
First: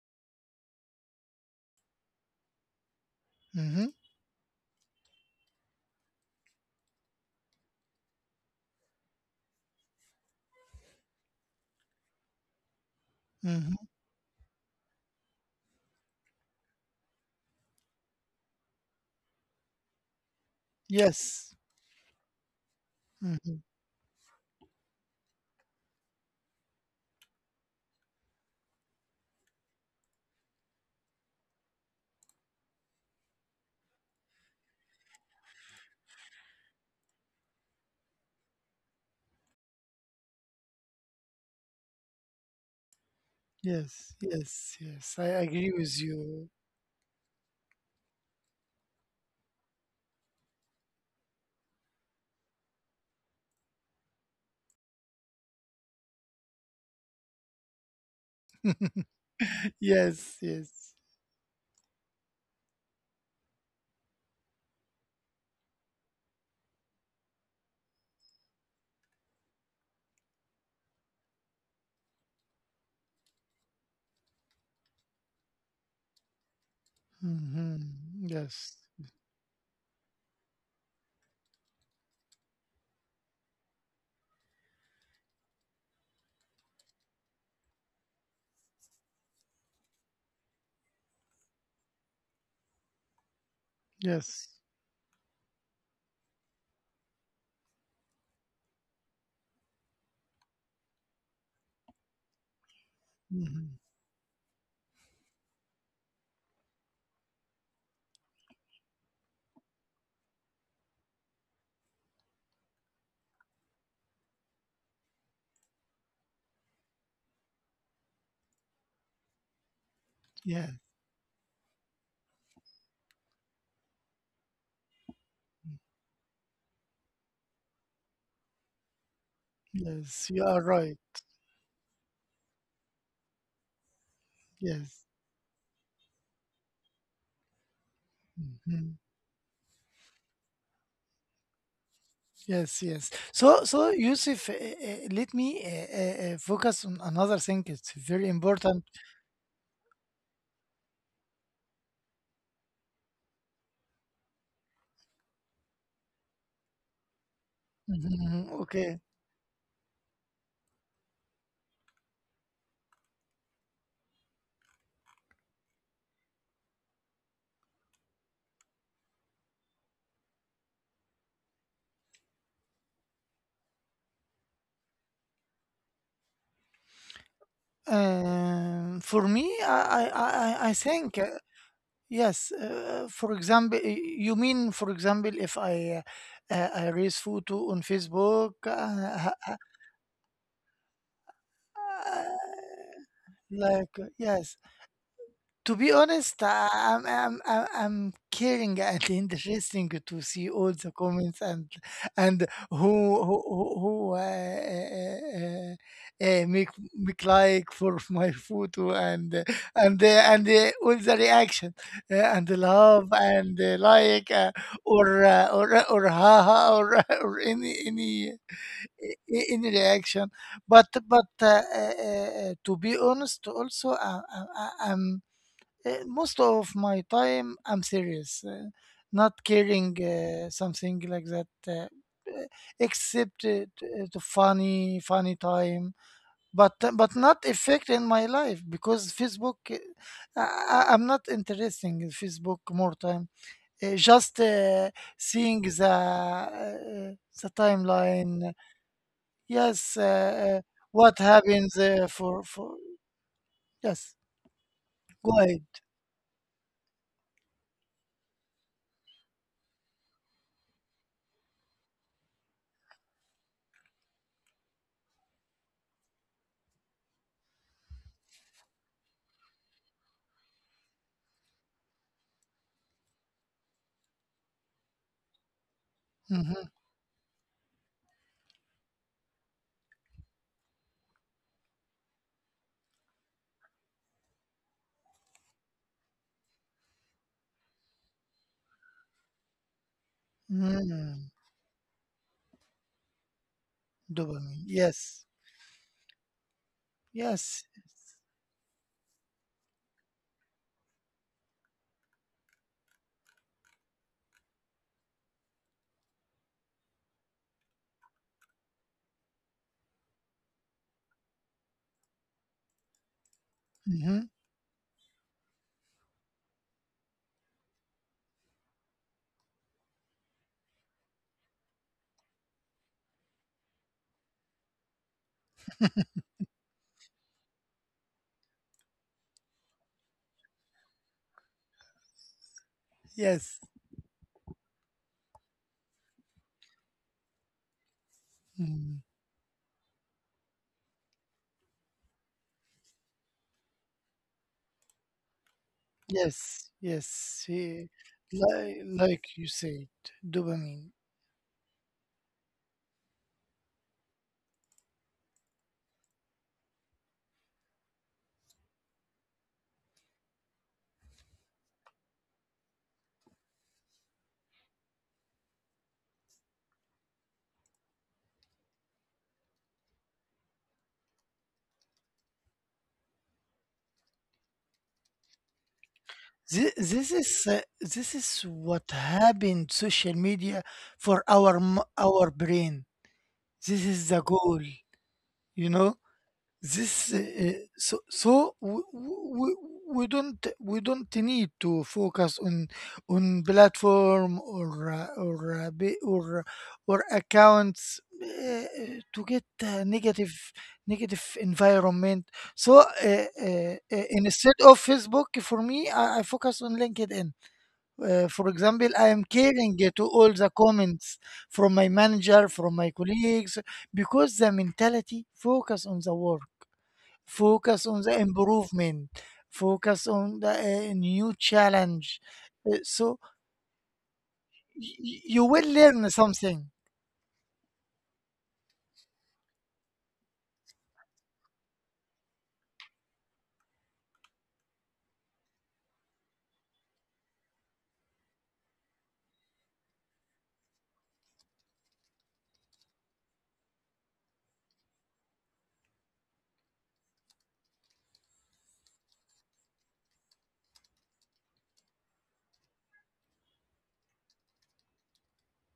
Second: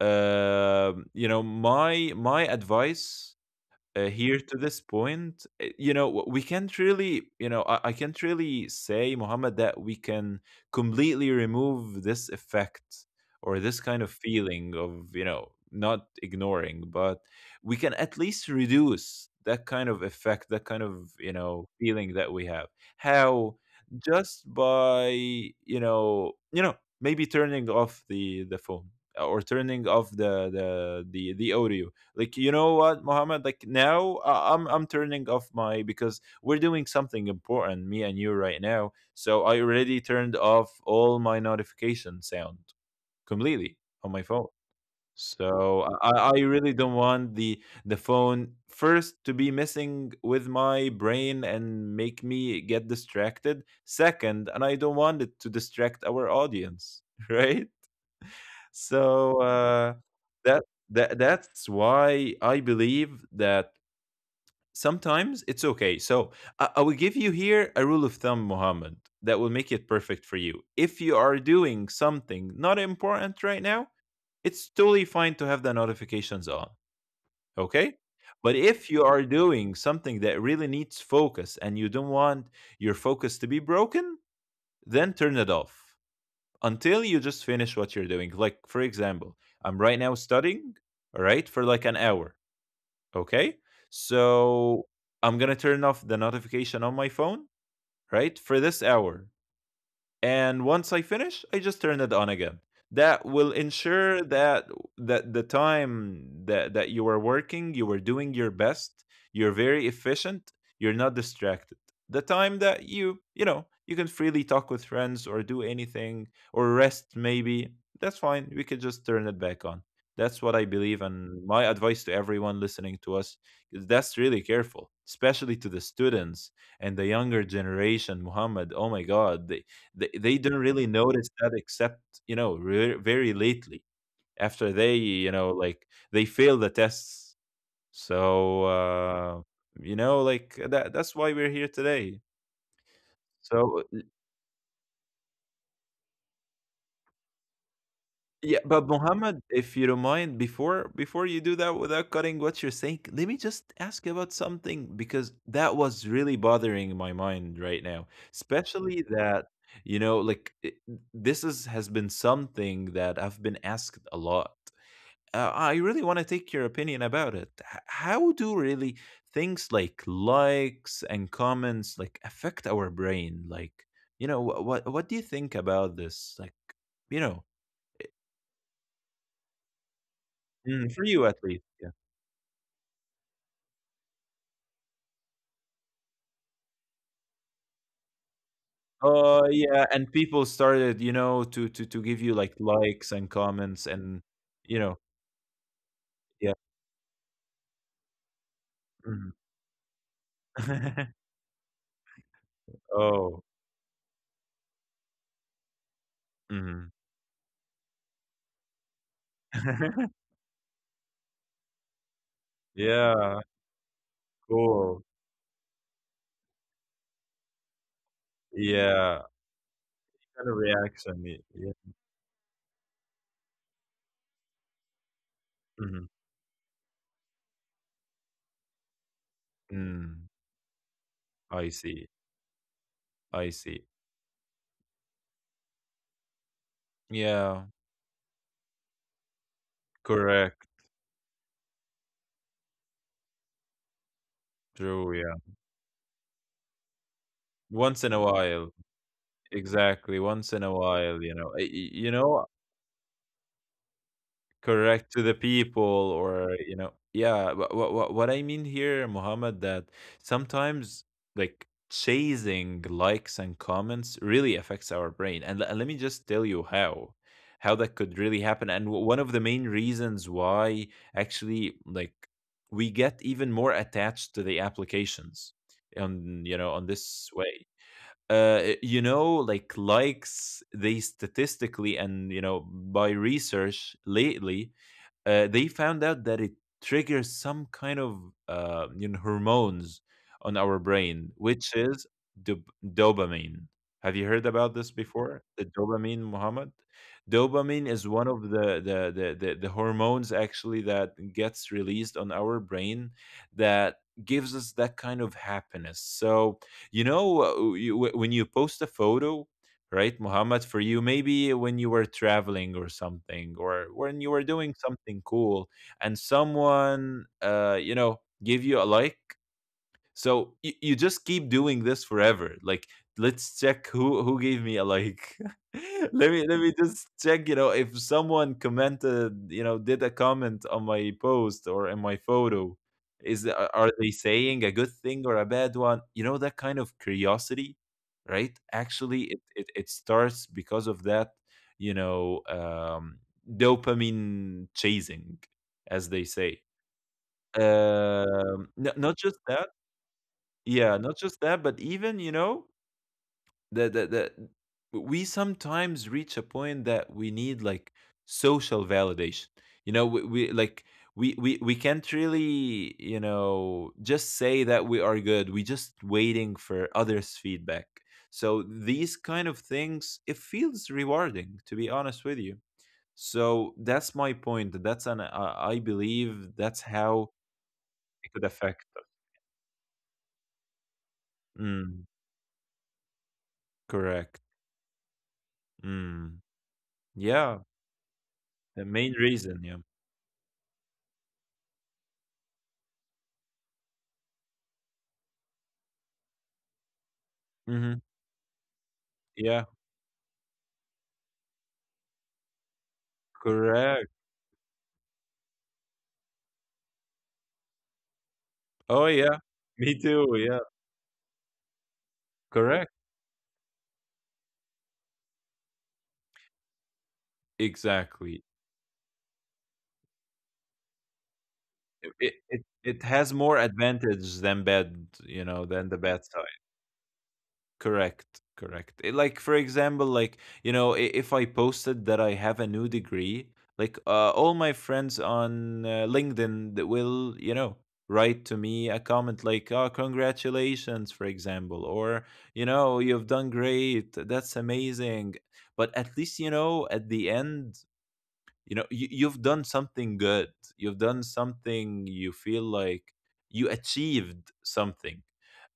Speaker 2: You know, my advice
Speaker 1: Mm-hmm.
Speaker 2: here to this point, you know, we can't really, you know, I can't really say, Muhammad, that we can completely remove this effect or this
Speaker 1: Mm-hmm.
Speaker 2: kind of feeling of, you know, not ignoring, but we can at least reduce that kind of effect, that kind of, you
Speaker 1: Yes.
Speaker 2: know, feeling that we have.
Speaker 1: Mm-hmm.
Speaker 2: How? Just by, you know, you know, maybe turning off the phone, or turning off the audio. Like, you know what, Mohammed, like now, I'm turning off my, because we're doing something important, me and you, right now. So I already turned off all my notification sound completely on
Speaker 1: Yes.
Speaker 2: my phone.
Speaker 1: Yes. Yes. I agree
Speaker 2: So
Speaker 1: with
Speaker 2: I
Speaker 1: you.
Speaker 2: really don't want the phone first to be messing with my brain and make me get distracted second, and I don't want it to distract our audience right? So
Speaker 1: Yes.
Speaker 2: that
Speaker 1: Yes.
Speaker 2: that's why I believe that sometimes it's okay. So I will give you here a rule of thumb, Mohammed, that will make it perfect for you. If you are doing something not important right now, it's totally fine to have the notifications on. Okay.
Speaker 1: Mm-hmm.
Speaker 2: But
Speaker 1: Yes.
Speaker 2: if you are doing something that really needs focus and you don't want your focus to be broken, then turn it off until you just finish what you're doing. Like, for example, I'm right now studying, all right, for like an hour. Okay.
Speaker 1: Yes.
Speaker 2: So I'm going to turn off the notification on my phone, right, for this hour, and once I finish, I just turn it on again. That will
Speaker 1: Mm-hmm.
Speaker 2: ensure that the time that that you are working, you are doing your best, you're very efficient, you're not distracted. The time that you know, you can freely talk with friends or do anything or rest maybe, that's fine. We could just turn it back on. That's what I
Speaker 1: Yeah.
Speaker 2: believe, and my advice to everyone listening to us is that's really careful, especially to the students and the younger generation. Muhammad, oh my God,
Speaker 1: Yes.
Speaker 2: they
Speaker 1: You
Speaker 2: didn't
Speaker 1: are
Speaker 2: really
Speaker 1: right.
Speaker 2: notice that except, you know, re very lately after they,
Speaker 1: Yes.
Speaker 2: you know, like they failed the tests. So,
Speaker 1: Mhm.
Speaker 2: you know, like that's why we're here today.
Speaker 1: Yes, yes. So,
Speaker 2: So,
Speaker 1: so Yusuf, let me focus on another thing. It's very
Speaker 2: yeah,
Speaker 1: important.
Speaker 2: but Mohammed, if you don't mind, before you do that without cutting what you're saying, let me just ask you about something, because that was really bothering my mind right now.
Speaker 1: Mhm, mhm. Okay.
Speaker 2: Especially that, you know, like it, this is has been something that I've been asked a lot. I really want to take your opinion about it. H- how do really things like likes and comments like affect our brain? Like, you know, what do you think about this? Like, you know, i-
Speaker 1: For me, I
Speaker 2: mm, for
Speaker 1: think,
Speaker 2: you at least. Yeah.
Speaker 1: yes, for example, you mean, for example, if I raise photo on Facebook,
Speaker 2: Oh yeah, and people started, you know, to to
Speaker 1: uh,
Speaker 2: give you like likes and comments
Speaker 1: like,
Speaker 2: and,
Speaker 1: yes.
Speaker 2: you know,
Speaker 1: To be honest,
Speaker 2: yeah.
Speaker 1: I'm caring and
Speaker 2: Mhm.
Speaker 1: interesting to see all the comments, and
Speaker 2: Oh.
Speaker 1: who, uh, make
Speaker 2: Mhm.
Speaker 1: make like for my photo, and uh, and all the reaction, and the love
Speaker 2: yeah.
Speaker 1: and like,
Speaker 2: Cool.
Speaker 1: or haha or or
Speaker 2: Yeah.
Speaker 1: any reaction,
Speaker 2: Kind of
Speaker 1: but
Speaker 2: reaction.
Speaker 1: but uh,
Speaker 2: Yeah.
Speaker 1: uh, uh, to be honest, also, I'm.
Speaker 2: Mhm,
Speaker 1: Most of my time, I'm serious, not caring
Speaker 2: mm.
Speaker 1: something like that,
Speaker 2: I see.
Speaker 1: uh, except
Speaker 2: I see.
Speaker 1: the funny, funny time. But not
Speaker 2: Yeah,
Speaker 1: effect in my life, because Facebook, uh, I,
Speaker 2: correct.
Speaker 1: I- I'm not interesting in Facebook more time. Just
Speaker 2: True, yeah.
Speaker 1: seeing the
Speaker 2: Once in a
Speaker 1: timeline.
Speaker 2: while.
Speaker 1: Yes.
Speaker 2: Exactly. Once in a
Speaker 1: What
Speaker 2: while, you know.
Speaker 1: happens uh,
Speaker 2: You
Speaker 1: for
Speaker 2: know,
Speaker 1: for yes.
Speaker 2: correct,
Speaker 1: Go
Speaker 2: to the
Speaker 1: ahead.
Speaker 2: people or, you know, yeah, what I mean here, Muhammad, that sometimes like chasing likes and comments really affects our brain, and, and let me just tell you how that could really happen, and one of the main reasons why actually like we get even more attached to the applications on,
Speaker 1: Mhm.
Speaker 2: you know, on this way. You know, like likes, they statistically and, you know, by research lately, they found out that it triggers some kind of, you know, hormones on our
Speaker 1: Mm.
Speaker 2: brain, which is dopamine. Have you heard
Speaker 1: Dopamine.
Speaker 2: about this
Speaker 1: Yes.
Speaker 2: before? The dopamine, Muhammad.
Speaker 1: Yes.
Speaker 2: Dopamine is one of the hormones actually that gets released on our brain that gives us that kind of happiness. So, you know, when you post a photo, right, Muhammad, for you, maybe when you were traveling or something, or when
Speaker 1: Hmm.
Speaker 2: you were doing something cool, and someone, you know, give you a like, so you just keep doing this forever. Like, let's check who gave me a like. Let me let me just check, you know, if someone commented, you know, did a comment on my post or in my photo. Is the-
Speaker 1: Yes.
Speaker 2: are they saying a good thing or a bad one? You know, that kind of curiosity, right?
Speaker 1: Mm.
Speaker 2: Actually it it, it starts because of that, you know, dopamine chasing, as they
Speaker 1: Yes.
Speaker 2: say.
Speaker 1: Yes.
Speaker 2: Not
Speaker 1: Like
Speaker 2: just
Speaker 1: you
Speaker 2: that,
Speaker 1: said, dopamine.
Speaker 2: yeah, not just that, but even, you know, that we sometimes reach a point that we need like social validation. You know, we like we we can't really, you know, just say that we are good. We just waiting for others' feedback. So these kind of things, it feels rewarding, to be honest with you. So that's my point. That's an I believe that's
Speaker 1: This
Speaker 2: how
Speaker 1: is
Speaker 2: it could affect
Speaker 1: what
Speaker 2: us.
Speaker 1: happened social media for our m-
Speaker 2: Mm,
Speaker 1: our brain. This is the
Speaker 2: correct.
Speaker 1: goal, you know.
Speaker 2: Mm,
Speaker 1: This uh, uh,
Speaker 2: yeah.
Speaker 1: so so
Speaker 2: The main reason, yeah.
Speaker 1: we don't need to focus on platform, or or
Speaker 2: Mhm.
Speaker 1: accounts, to get
Speaker 2: Yeah,
Speaker 1: negative environment. So
Speaker 2: correct.
Speaker 1: instead of Facebook, for me, I focus on LinkedIn. For example, I
Speaker 2: Oh,
Speaker 1: am
Speaker 2: yeah.
Speaker 1: caring to
Speaker 2: Me
Speaker 1: all
Speaker 2: too,
Speaker 1: the
Speaker 2: yeah.
Speaker 1: comments from my manager, from my
Speaker 2: Correct.
Speaker 1: colleagues, because the mentality focus on the work. Focus on the
Speaker 2: Exactly.
Speaker 1: improvement, focus on the new challenge.
Speaker 2: It it it it
Speaker 1: So
Speaker 2: has more advantage than bad,
Speaker 1: you
Speaker 2: you
Speaker 1: will
Speaker 2: know, than the
Speaker 1: learn
Speaker 2: bad
Speaker 1: something.
Speaker 2: side. Correct, correct. Eh, like for example, like, you know, if I posted that I have a new degree, like all my friends on LinkedIn that will, you know, write to me a comment like, "Oh, congratulations," for example, or, you know, "You've done great. That's amazing." But at least at the end, you've done something good. You've done something you feel like you achieved something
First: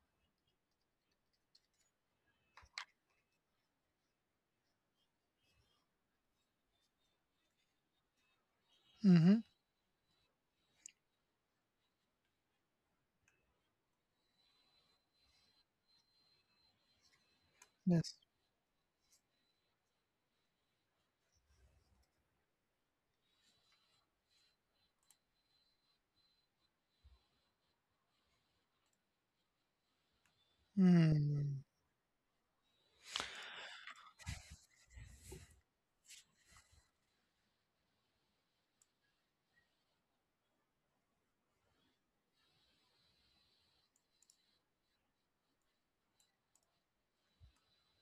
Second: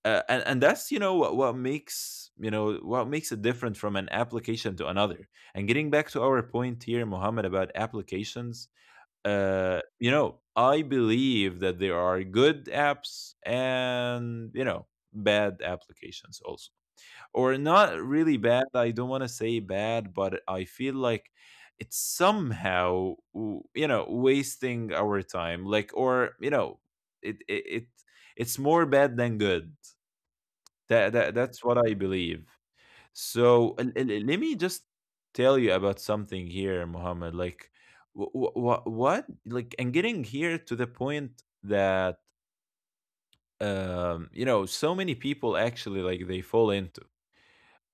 Speaker 2: and that's what makes what makes it different from an application to another. And getting back to our point here, Mohammed, about applications,
Speaker 1: Hmm.
Speaker 2: I believe that there are good apps, and bad applications also. Or not
Speaker 1: Yes.
Speaker 2: really bad, I don't want to say bad, but I feel like it's somehow wasting our time, like, or it it's more bad than good. That
Speaker 1: Mm.
Speaker 2: that's what I believe. So let me just tell you about something here, Muhammad. Like, what? Like, and getting here to the point that so many people actually like they fall into.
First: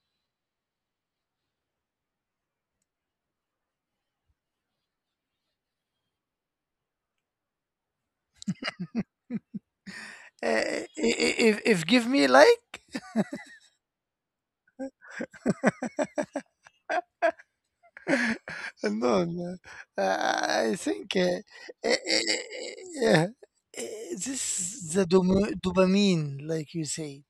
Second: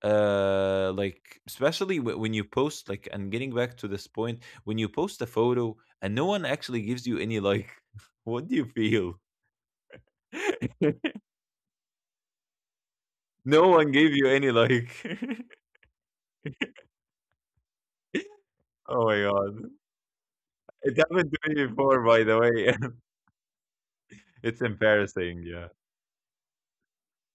Speaker 2: Like especially when you post, like, and getting back to this point, when you post a photo and no one actually gives you any like, what do you feel?
Speaker 1: Uh, i- i- if, if give me like.
Speaker 2: No one gave you any like. Oh my
Speaker 1: No, no.
Speaker 2: God.
Speaker 1: Uh, I
Speaker 2: It
Speaker 1: think,
Speaker 2: happened to me
Speaker 1: uh,
Speaker 2: before, by the way.
Speaker 1: uh, uh, this
Speaker 2: It's
Speaker 1: is the
Speaker 2: embarrassing, yeah.
Speaker 1: dopamine, like you say,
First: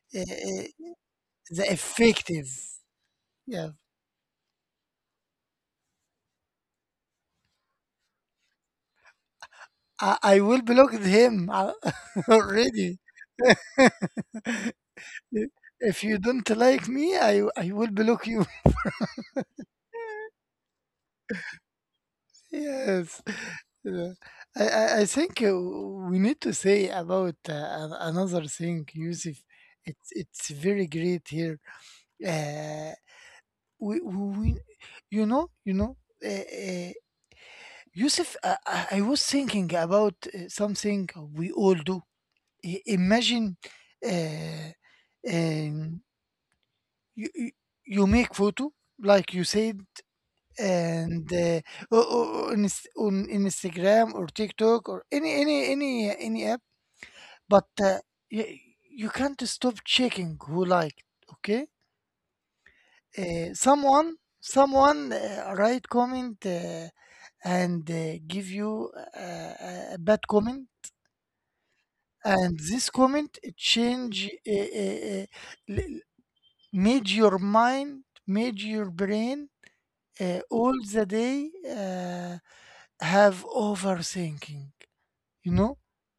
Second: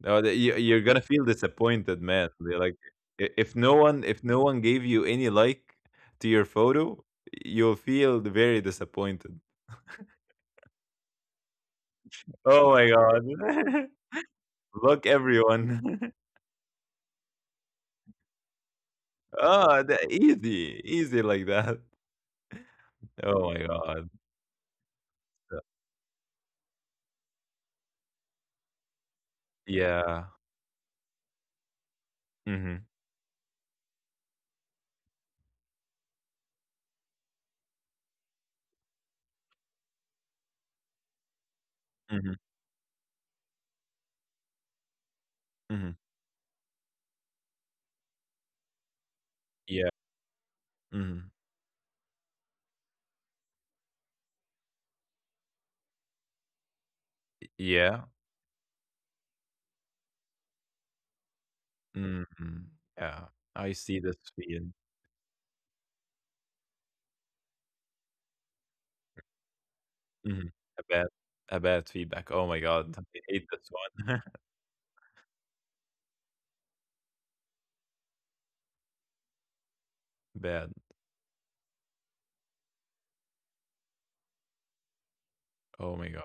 Speaker 2: No,
Speaker 1: uh,
Speaker 2: the-
Speaker 1: uh,
Speaker 2: you're gonna feel
Speaker 1: the
Speaker 2: disappointed, man.
Speaker 1: effective.
Speaker 2: They're like,
Speaker 1: Yeah,
Speaker 2: if no one gave you any like to your photo, you'll feel very disappointed.
Speaker 1: I will block him
Speaker 2: Oh my
Speaker 1: already.
Speaker 2: God! Look,
Speaker 1: I- If
Speaker 2: everyone.
Speaker 1: you don't like me, I will block you.
Speaker 2: Oh, the, easy, easy like that.
Speaker 1: Yes.
Speaker 2: Oh my God.
Speaker 1: Yeah. I, I think we need to say about another thing, Yusuf. It's
Speaker 2: Yeah.
Speaker 1: it's very great here.
Speaker 2: Mm-hmm.
Speaker 1: Uh, we- you know uh, uh, Yusuf, I was thinking about something we all do.
Speaker 2: Mm-hmm.
Speaker 1: Imagine, uh,
Speaker 2: Mm-hmm.
Speaker 1: um, you you you make photo like you said,
Speaker 2: Yeah. Mm-hmm.
Speaker 1: and o- o- on, Ins- on Instagram or TikTok or any app. But
Speaker 2: Yeah.
Speaker 1: uh, you, you can't stop checking who liked. Okay,
Speaker 2: Mm-hmm. Yeah. I see this.
Speaker 1: someone write comment, and give you a bad
Speaker 2: Mhm.
Speaker 1: comment,
Speaker 2: A bad, a bad feedback. Oh my
Speaker 1: and
Speaker 2: god,
Speaker 1: this
Speaker 2: I
Speaker 1: comment
Speaker 2: hate this one.
Speaker 1: change, l- made your mind, made your brain
Speaker 2: Bad.
Speaker 1: all the day, uh, have overthinking, you know
Speaker 2: Oh my god.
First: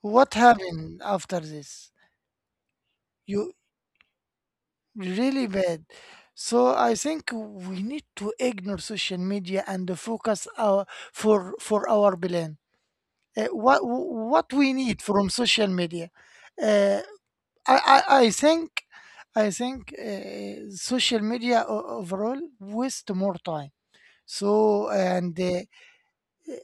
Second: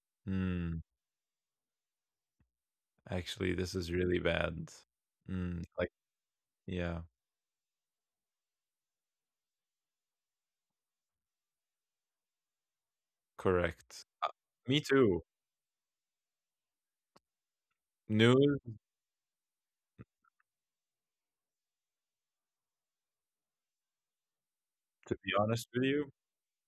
Speaker 1: what
Speaker 2: Mm,
Speaker 1: happened after this. You
Speaker 2: actually, this is really bad.
Speaker 1: really
Speaker 2: Mm,
Speaker 1: bad.
Speaker 2: like,
Speaker 1: So I
Speaker 2: yeah,
Speaker 1: think we need to ignore social media and focus our, for our plan. Uh, what
Speaker 2: correct.
Speaker 1: what we
Speaker 2: Me
Speaker 1: need
Speaker 2: too.
Speaker 1: from social media? uh, I, I i
Speaker 2: News,
Speaker 1: think I think social media, overall waste more time. So
Speaker 2: to be
Speaker 1: and
Speaker 2: honest with you,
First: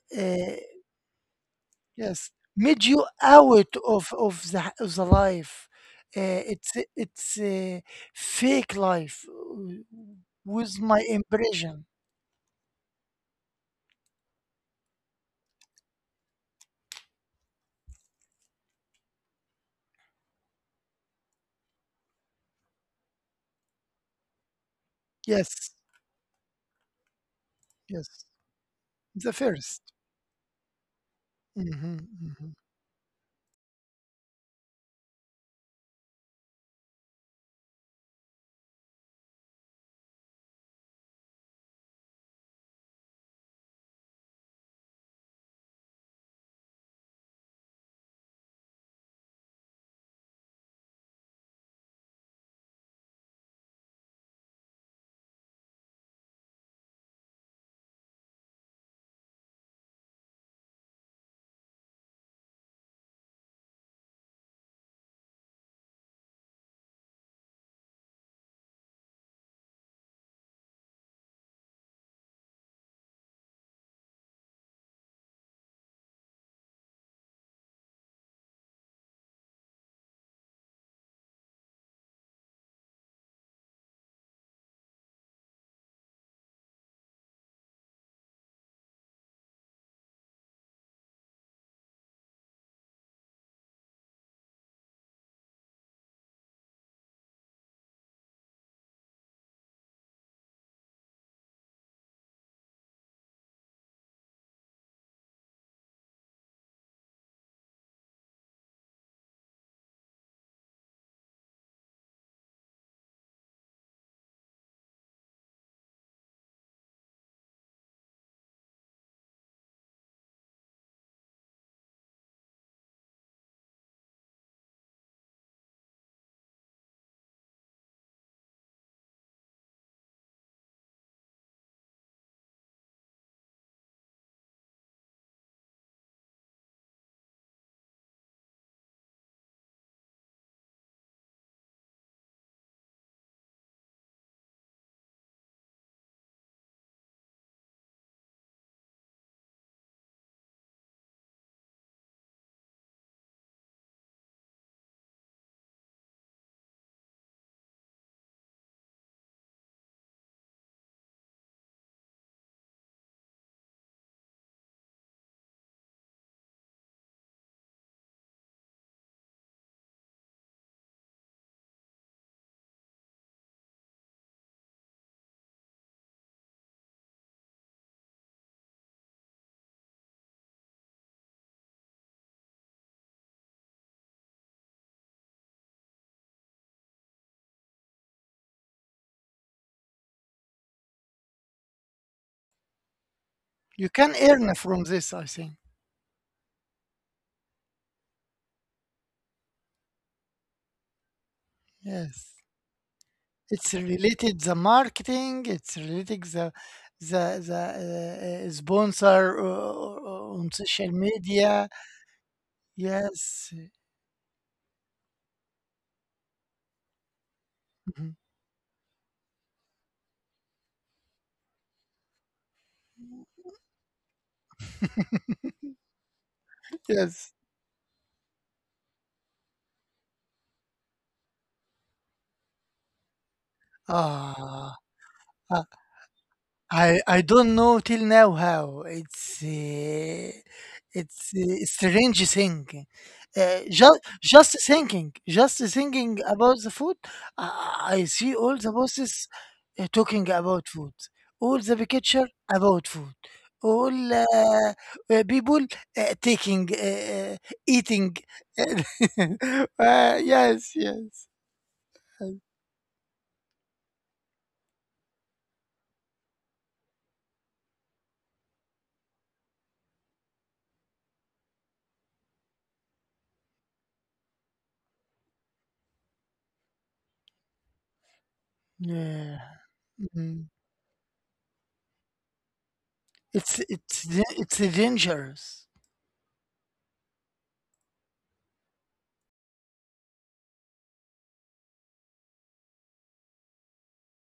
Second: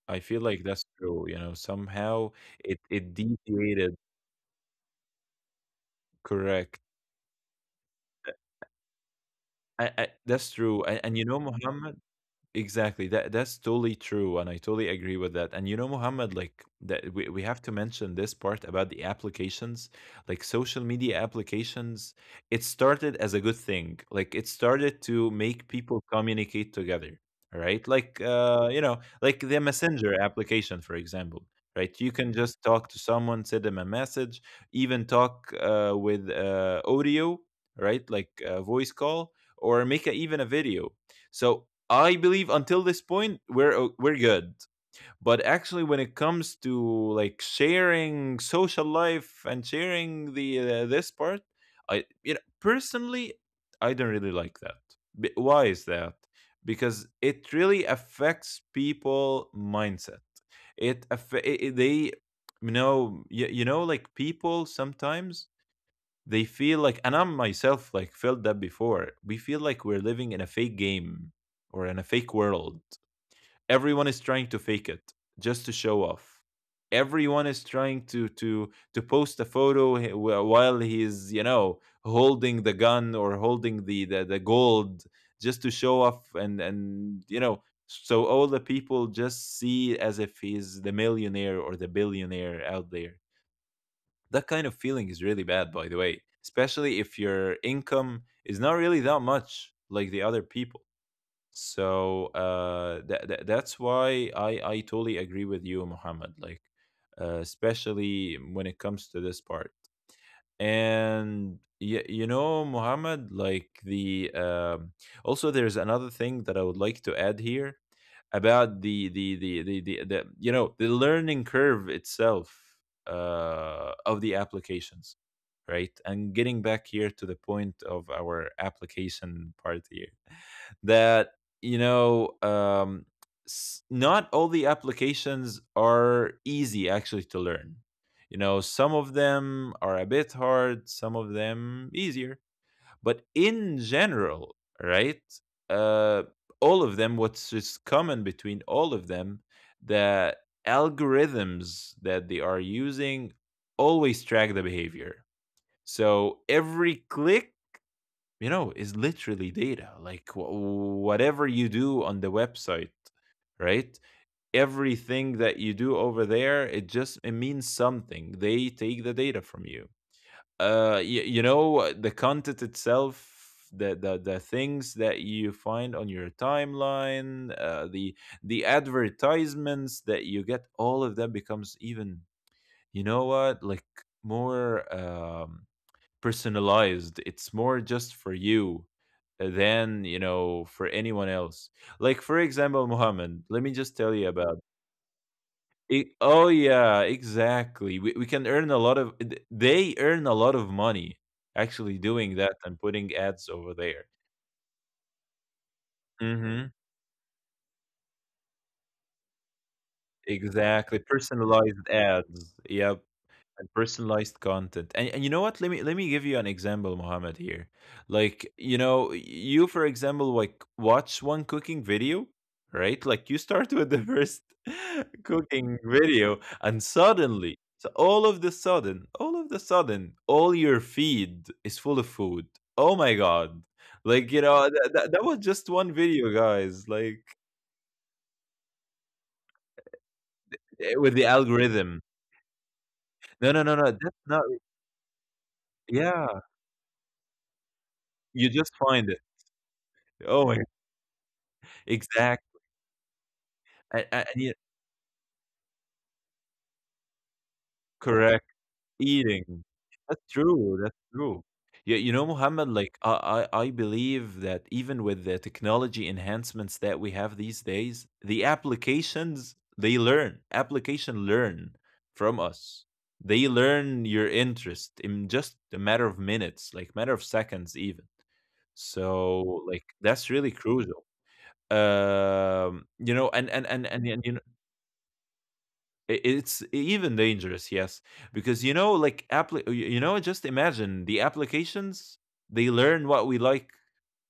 Speaker 2: I feel
Speaker 1: uh,
Speaker 2: like that's true. You know,
Speaker 1: yes,
Speaker 2: somehow it
Speaker 1: made you
Speaker 2: it
Speaker 1: out
Speaker 2: deviated.
Speaker 1: of the life. Uh, it's
Speaker 2: Correct.
Speaker 1: it's a fake life,
Speaker 2: That's
Speaker 1: with
Speaker 2: true.
Speaker 1: my
Speaker 2: And you know,
Speaker 1: impression.
Speaker 2: Muhammad, exactly. That's totally true, and I totally agree with that. And you know, Muhammad, like that we have to mention this part about the applications, like social media applications. It started as a good thing. Like it started to make
Speaker 1: Yes,
Speaker 2: people communicate together, right?
Speaker 1: yes,
Speaker 2: Like you know,
Speaker 1: the
Speaker 2: like the
Speaker 1: 1st.
Speaker 2: messenger application, for example.
Speaker 1: Mm-hmm,
Speaker 2: Right, you can
Speaker 1: mm-hmm.
Speaker 2: just talk to someone, send them a message, even talk with audio, right, like a voice call, or make a, even a video. So I believe until this point we're good. But actually, when it comes to like sharing social life and sharing the this part, I personally I don't really like that. Why is that? Because it really affects people mindset. It, aff- it- they you know, like people sometimes they feel like, and I'm myself like, felt that before. We feel like we're living in a fake game, or in a fake world. Everyone is trying to fake it just to show off. Everyone is trying to to post a photo while he's, you know, holding the gun or holding the the gold, just to show off. And you know, so all the people just see as if he's the millionaire or the billionaire out there. That kind of feeling is really bad, by the way, especially if your income is not really that much like the other people. So that that's why I totally agree with you, Muhammad. Like, especially when it comes to this part. And you know, Muhammad, like, the also there's another thing that I would like to add here about the the learning curve itself of the applications, right? And getting back here to the point of our application part here, that, you know, not all the applications are easy actually to learn. You know, some of them are a bit hard, some of them easier. But in general, right, uh, all of them, what's is common between all of them, the algorithms that they are using always track the behavior. So every click, you know, is literally data. Like whatever you do on the website, right? Everything that you do over there, it just it means something. They take the data from you. You know, the content itself. The things that you find on your timeline, the advertisements that you get, all of them becomes even, you know what, like more personalized. It's more just for you than, you know, for anyone else. Like, for example, Mohammed, let me
Speaker 1: You
Speaker 2: just
Speaker 1: can
Speaker 2: tell you
Speaker 1: earn
Speaker 2: about
Speaker 1: from this, I think.
Speaker 2: it. Oh, yeah, exactly. We can earn a lot of, they earn a lot of money actually
Speaker 1: Yes,
Speaker 2: doing that and putting ads
Speaker 1: it's
Speaker 2: over there.
Speaker 1: related the marketing. It's related
Speaker 2: Mm-hmm.
Speaker 1: the the sponsor, on social
Speaker 2: Exactly.
Speaker 1: media.
Speaker 2: Personalized ads. Yep.
Speaker 1: Yes,
Speaker 2: And personalized content. And you know what? Let me give you an example, Mohammed. Here,
Speaker 1: mhm.
Speaker 2: like you know, you for example, like watch one cooking video, right? Like you start with the first cooking video, and
Speaker 1: Yes.
Speaker 2: suddenly, so all of the sudden, all your feed is full of food. Oh my god! Like you
Speaker 1: Ah.
Speaker 2: know, that was
Speaker 1: Ah.
Speaker 2: just one video, guys.
Speaker 1: I
Speaker 2: Like
Speaker 1: don't know till now how it's,
Speaker 2: eh, with
Speaker 1: it's
Speaker 2: the
Speaker 1: a
Speaker 2: algorithm.
Speaker 1: strange thing.
Speaker 2: No, no, no, No.
Speaker 1: Just
Speaker 2: That's not.
Speaker 1: just thinking, just thinking
Speaker 2: Yeah,
Speaker 1: about the food, I see all
Speaker 2: you
Speaker 1: the
Speaker 2: just find it.
Speaker 1: bosses talking
Speaker 2: Oh my.
Speaker 1: about food, all the picture
Speaker 2: Exactly.
Speaker 1: about food, all
Speaker 2: And yeah,
Speaker 1: people taking, eating.
Speaker 2: correct, eating.
Speaker 1: Yes,
Speaker 2: That's
Speaker 1: yes.
Speaker 2: true. Yeah, you know, Muhammad, like I believe that even with the technology enhancements that we have these days, the applications they learn, application learn from us. They learn your interest in just a matter of minutes, like matter of seconds even.
Speaker 1: Yeah.
Speaker 2: So like that's
Speaker 1: Mm.
Speaker 2: really crucial. You know,
Speaker 1: It's it's
Speaker 2: and
Speaker 1: da-
Speaker 2: you,
Speaker 1: it's dangerous.
Speaker 2: it's even dangerous, yes. Because you know, like you know, just imagine the applications, they learn what we like,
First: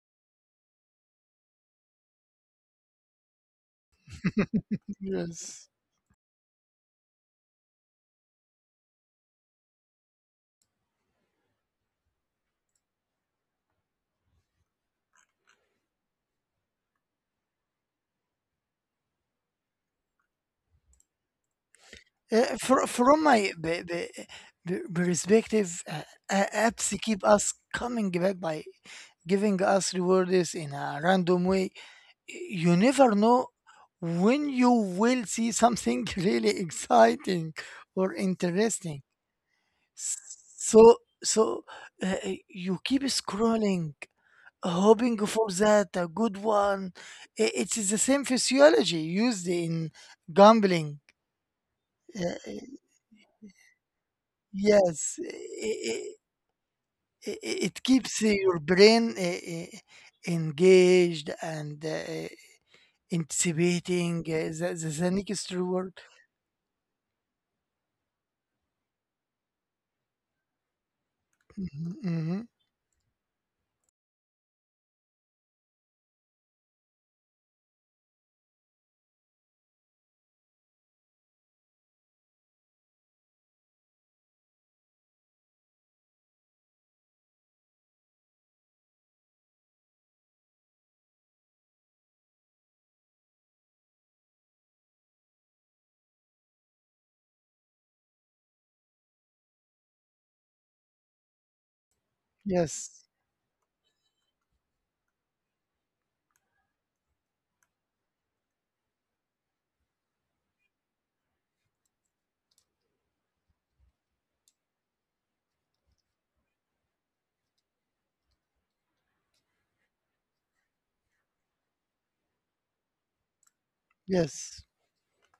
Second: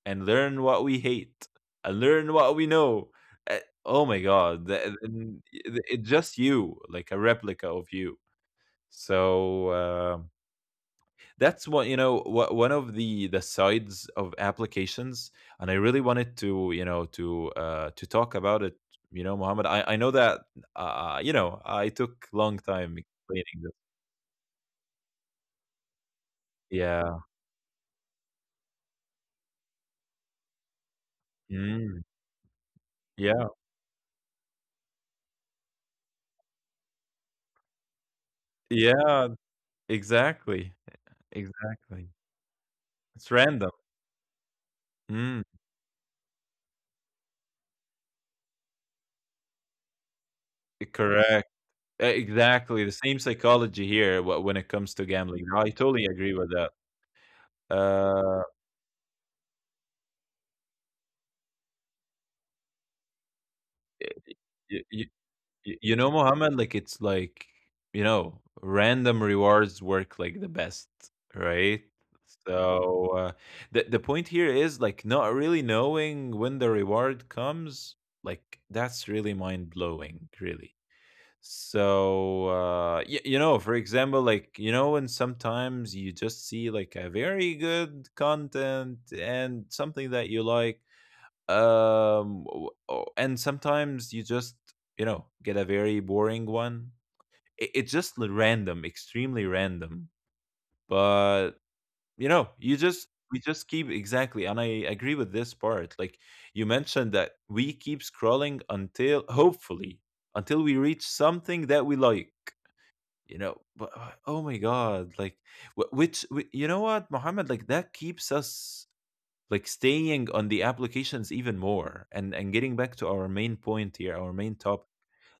Speaker 2: and learn what we hate, and learn what we know. Uh, oh my god,
Speaker 1: Yes.
Speaker 2: it's just you, like a replica of you. So that's, what you know, one of the sides of applications. And I really wanted to, you know, to talk about it, you know, Mohammed. I know that you know, I took
Speaker 1: Uh,
Speaker 2: long
Speaker 1: fro-
Speaker 2: time
Speaker 1: from my
Speaker 2: explaining this.
Speaker 1: perspective, apps keep
Speaker 2: Yeah.
Speaker 1: us coming back by giving us rewards in a random way.
Speaker 2: Mm.
Speaker 1: You never know
Speaker 2: Yeah.
Speaker 1: when you will see something really exciting or interesting.
Speaker 2: yeah exactly.
Speaker 1: So, so
Speaker 2: Exactly.
Speaker 1: uh, you keep
Speaker 2: It's random.
Speaker 1: scrolling, hoping
Speaker 2: Mm.
Speaker 1: for that a good one. It is the same physiology used in
Speaker 2: E,
Speaker 1: gambling.
Speaker 2: correct. Exactly
Speaker 1: eh,
Speaker 2: the same psychology here when it comes to
Speaker 1: Yes,
Speaker 2: gambling. I totally agree with that.
Speaker 1: it it keeps
Speaker 2: uh
Speaker 1: your brain engaged and anticipating. The,
Speaker 2: y-
Speaker 1: the,
Speaker 2: y-
Speaker 1: the next reward.
Speaker 2: You know, Mohammed, like it's like, you know, random rewards work like the best, right?
Speaker 1: Mhm, mhm.
Speaker 2: So the point here is like not really knowing when the reward comes. Like that's really mind blowing, really. So you know, for example, like you know, when sometimes you just see like a very good content and something that you like. And sometimes you just, you know, get a very boring one. It's just random, extremely random. But, you know, you just,
Speaker 1: Yes,
Speaker 2: we just keep, exactly, and I agree with this part, like, you mentioned that we keep scrolling until hopefully until we reach something that we like. You know, but oh my god, like, you know what, Mohammed, like that keeps us like staying on the applications even more. And getting back to our main point here, our main
Speaker 1: yes,
Speaker 2: top,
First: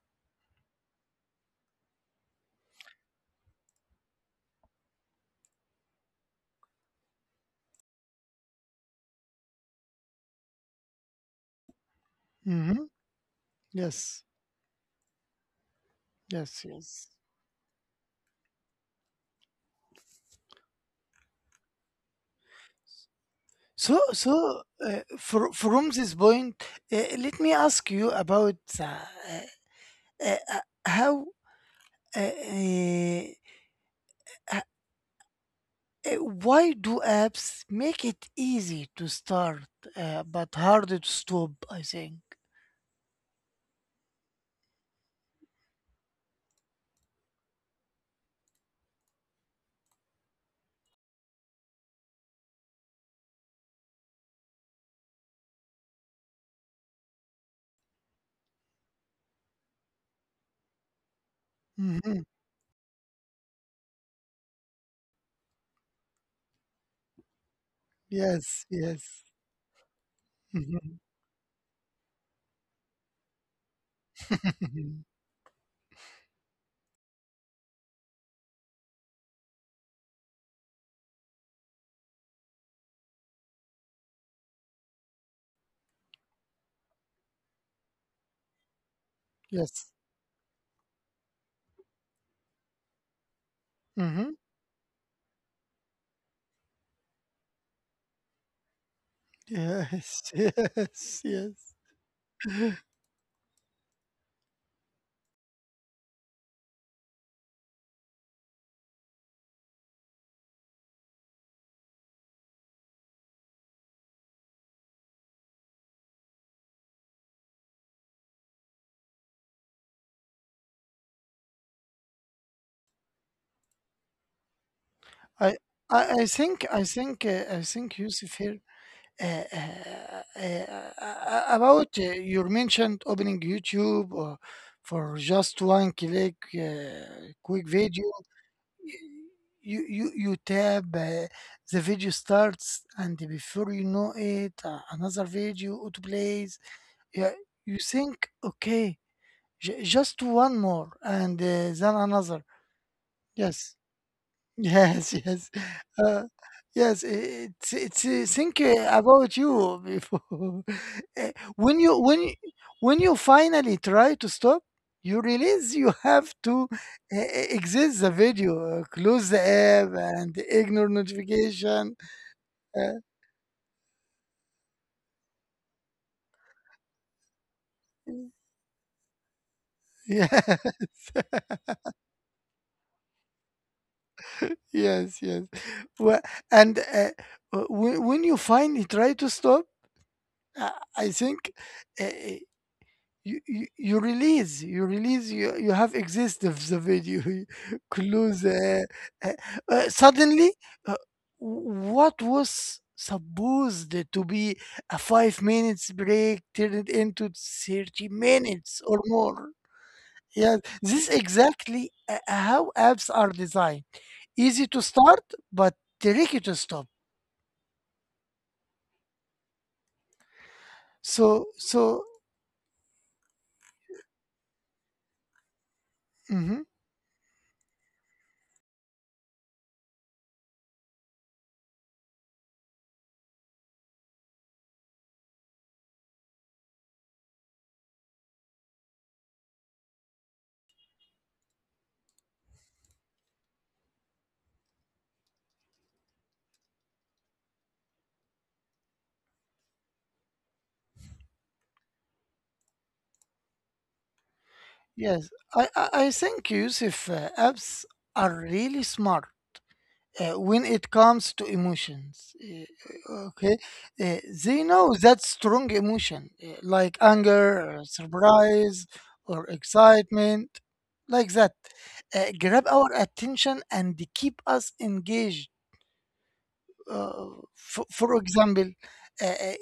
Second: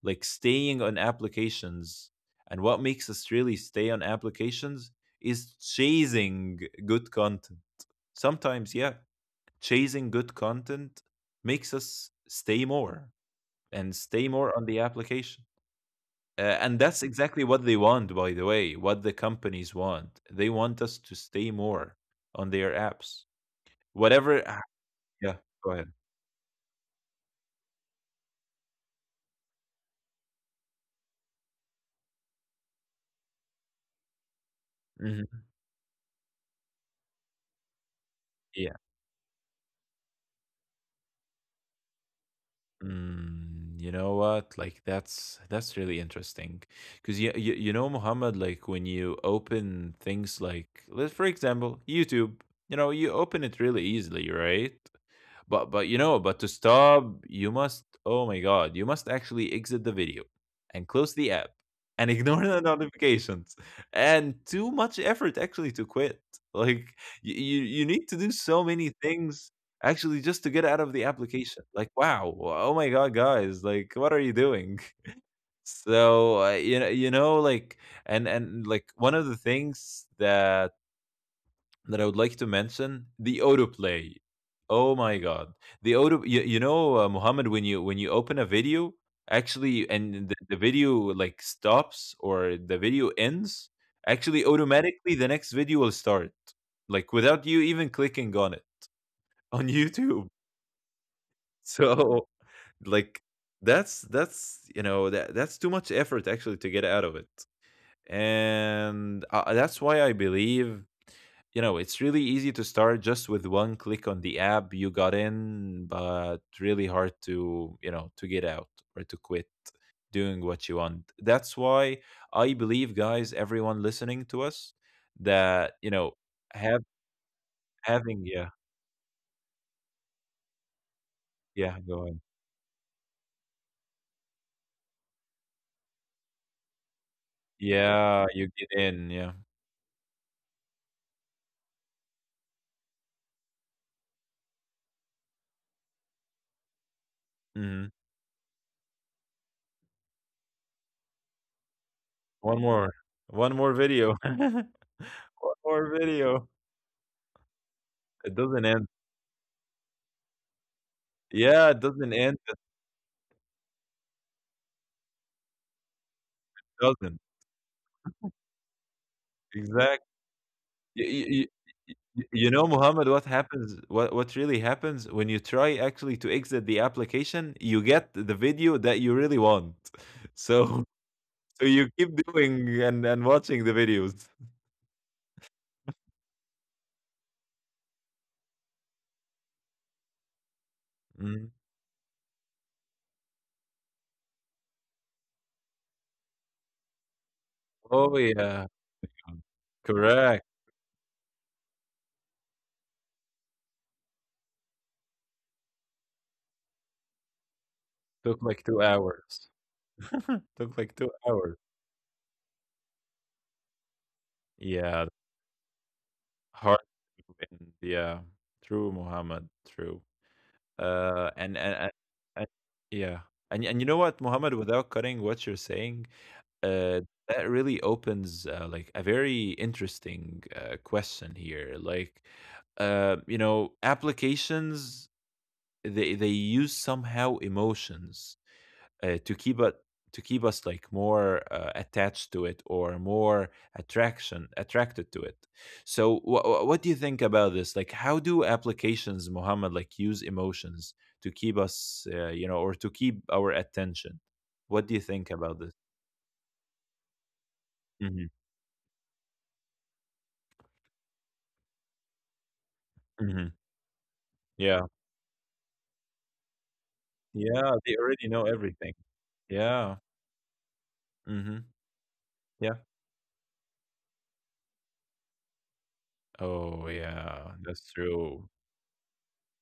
Speaker 2: like staying on applications, and what makes us really stay on applications is chasing good content. Sometimes, yeah, chasing good content makes us stay
Speaker 1: mhm,
Speaker 2: more and
Speaker 1: yes,
Speaker 2: stay more on the application.
Speaker 1: yes,
Speaker 2: And that's
Speaker 1: yes.
Speaker 2: exactly what they want, by the way, what the companies want. They want us to stay more on their apps,
Speaker 1: So,
Speaker 2: whatever.
Speaker 1: so
Speaker 2: Ah,
Speaker 1: uh,
Speaker 2: yeah,
Speaker 1: for,
Speaker 2: go
Speaker 1: from
Speaker 2: ahead.
Speaker 1: this point, let me ask you about, uh, uh, uh, how uh, uh, h-
Speaker 2: Mhm.
Speaker 1: why do apps make it
Speaker 2: Yeah.
Speaker 1: easy to start, but harder to stop, I think?
Speaker 2: Mm, you know what? Like that's really interesting. Cuz you you know, Muhammad, like, when you open things like, let's for example, YouTube, you know, you open it really easily, right? But you know, but to stop, you must, oh my god, you must actually exit the video and close the app
Speaker 1: Mhm.
Speaker 2: and ignore the notifications. And too much effort actually to quit. Like you need
Speaker 1: Yes,
Speaker 2: to do so
Speaker 1: yes.
Speaker 2: many things actually just
Speaker 1: Mhm.
Speaker 2: to get out of the application. Like wow, oh my god, guys, like what are you doing? So you know, like, and like, one of the things that I would like to mention, the autoplay. Oh my god, the auto. You know, Muhammad, when you, open a video,
Speaker 1: Yes.
Speaker 2: actually, and the video like stops or the video ends,
Speaker 1: Hmm.
Speaker 2: actually, automatically the next video will start, like without you even clicking on it on YouTube.
Speaker 1: Yes, yes, yes.
Speaker 2: So like that's that's too much effort actually to get out of it and that's why I believe, it's really easy to start just with one click on the app you got in, but really hard to, to get out or to quit doing what you want. That's why I believe, guys, everyone listening to us,
Speaker 1: I,
Speaker 2: that
Speaker 1: I think, I
Speaker 2: have
Speaker 1: think, I think,
Speaker 2: having
Speaker 1: Yusuf
Speaker 2: yeah.
Speaker 1: here,
Speaker 2: Yeah,
Speaker 1: about
Speaker 2: go ahead.
Speaker 1: you mentioned opening YouTube or, for just one click, quick video.
Speaker 2: Yeah, you get in, yeah.
Speaker 1: You tab, the video starts and before you know it, another video auto plays. Yeah, you
Speaker 2: Hmm.
Speaker 1: think okay, just one more and then another.
Speaker 2: One more, one more
Speaker 1: Yes.
Speaker 2: video. One
Speaker 1: Yes, yes.
Speaker 2: more
Speaker 1: Uh,
Speaker 2: video.
Speaker 1: yes, it's
Speaker 2: It
Speaker 1: think
Speaker 2: doesn't end.
Speaker 1: about you before. Eh,
Speaker 2: Yeah,
Speaker 1: When
Speaker 2: it
Speaker 1: you
Speaker 2: doesn't
Speaker 1: when you,
Speaker 2: end, it
Speaker 1: when you finally try to stop, you realize you have to, uh,
Speaker 2: doesn't.
Speaker 1: uh, exit the video, close the app,
Speaker 2: Exactly.
Speaker 1: and ignore
Speaker 2: You y
Speaker 1: notification.
Speaker 2: you know,
Speaker 1: Uh,
Speaker 2: Muhammad, what really happens when you try actually to exit the application, you get the video that you really want.
Speaker 1: yeah,
Speaker 2: So so you keep doing and watching the videos.
Speaker 1: yes, yes. Well, and when you finally try to stop, uh, I
Speaker 2: Mhm.
Speaker 1: think. Uh, you have exist of the video
Speaker 2: Oh,
Speaker 1: clues,
Speaker 2: yeah.
Speaker 1: uh,
Speaker 2: Correct.
Speaker 1: suddenly, uh, what was supposed to be a 5 minutes break turned into 30
Speaker 2: Took like
Speaker 1: minutes
Speaker 2: 2
Speaker 1: or
Speaker 2: hours.
Speaker 1: more. Yeah,
Speaker 2: Took like
Speaker 1: this
Speaker 2: 2
Speaker 1: is
Speaker 2: hours.
Speaker 1: exactly, how apps are designed: easy to
Speaker 2: Yeah.
Speaker 1: start, but tricky to
Speaker 2: Hard
Speaker 1: stop.
Speaker 2: to end. Yeah. True, Muhammad, true. Uh,
Speaker 1: so
Speaker 2: and, and and
Speaker 1: so
Speaker 2: and yeah, and you know what, Mohammed, without cutting what you're saying,
Speaker 1: mhm,
Speaker 2: uh, that really opens like a very interesting question here. Like, you know, applications, they use somehow emotions to keep it, to keep us like more attached to it or more attraction attracted to it. So what do you think about this? Like, how do applications, Muhammad, like use emotions to keep us, you know, or to keep our attention? What do you
Speaker 1: yes.
Speaker 2: think about
Speaker 1: I,
Speaker 2: this?
Speaker 1: I i think Yusuf, apps
Speaker 2: Hmm.
Speaker 1: are really smart when it comes to emotions.
Speaker 2: Hmm.
Speaker 1: Okay. Uh, they
Speaker 2: Yeah.
Speaker 1: know that strong emotion, like anger,
Speaker 2: Yeah,
Speaker 1: or
Speaker 2: they already know
Speaker 1: surprise,
Speaker 2: everything.
Speaker 1: or
Speaker 2: Yeah.
Speaker 1: excitement, like that,
Speaker 2: Hmm.
Speaker 1: grab
Speaker 2: Yeah,
Speaker 1: our attention and keep us engaged.
Speaker 2: oh
Speaker 1: Uh,
Speaker 2: yeah, that's
Speaker 1: for, for
Speaker 2: true.
Speaker 1: example, uh, uh,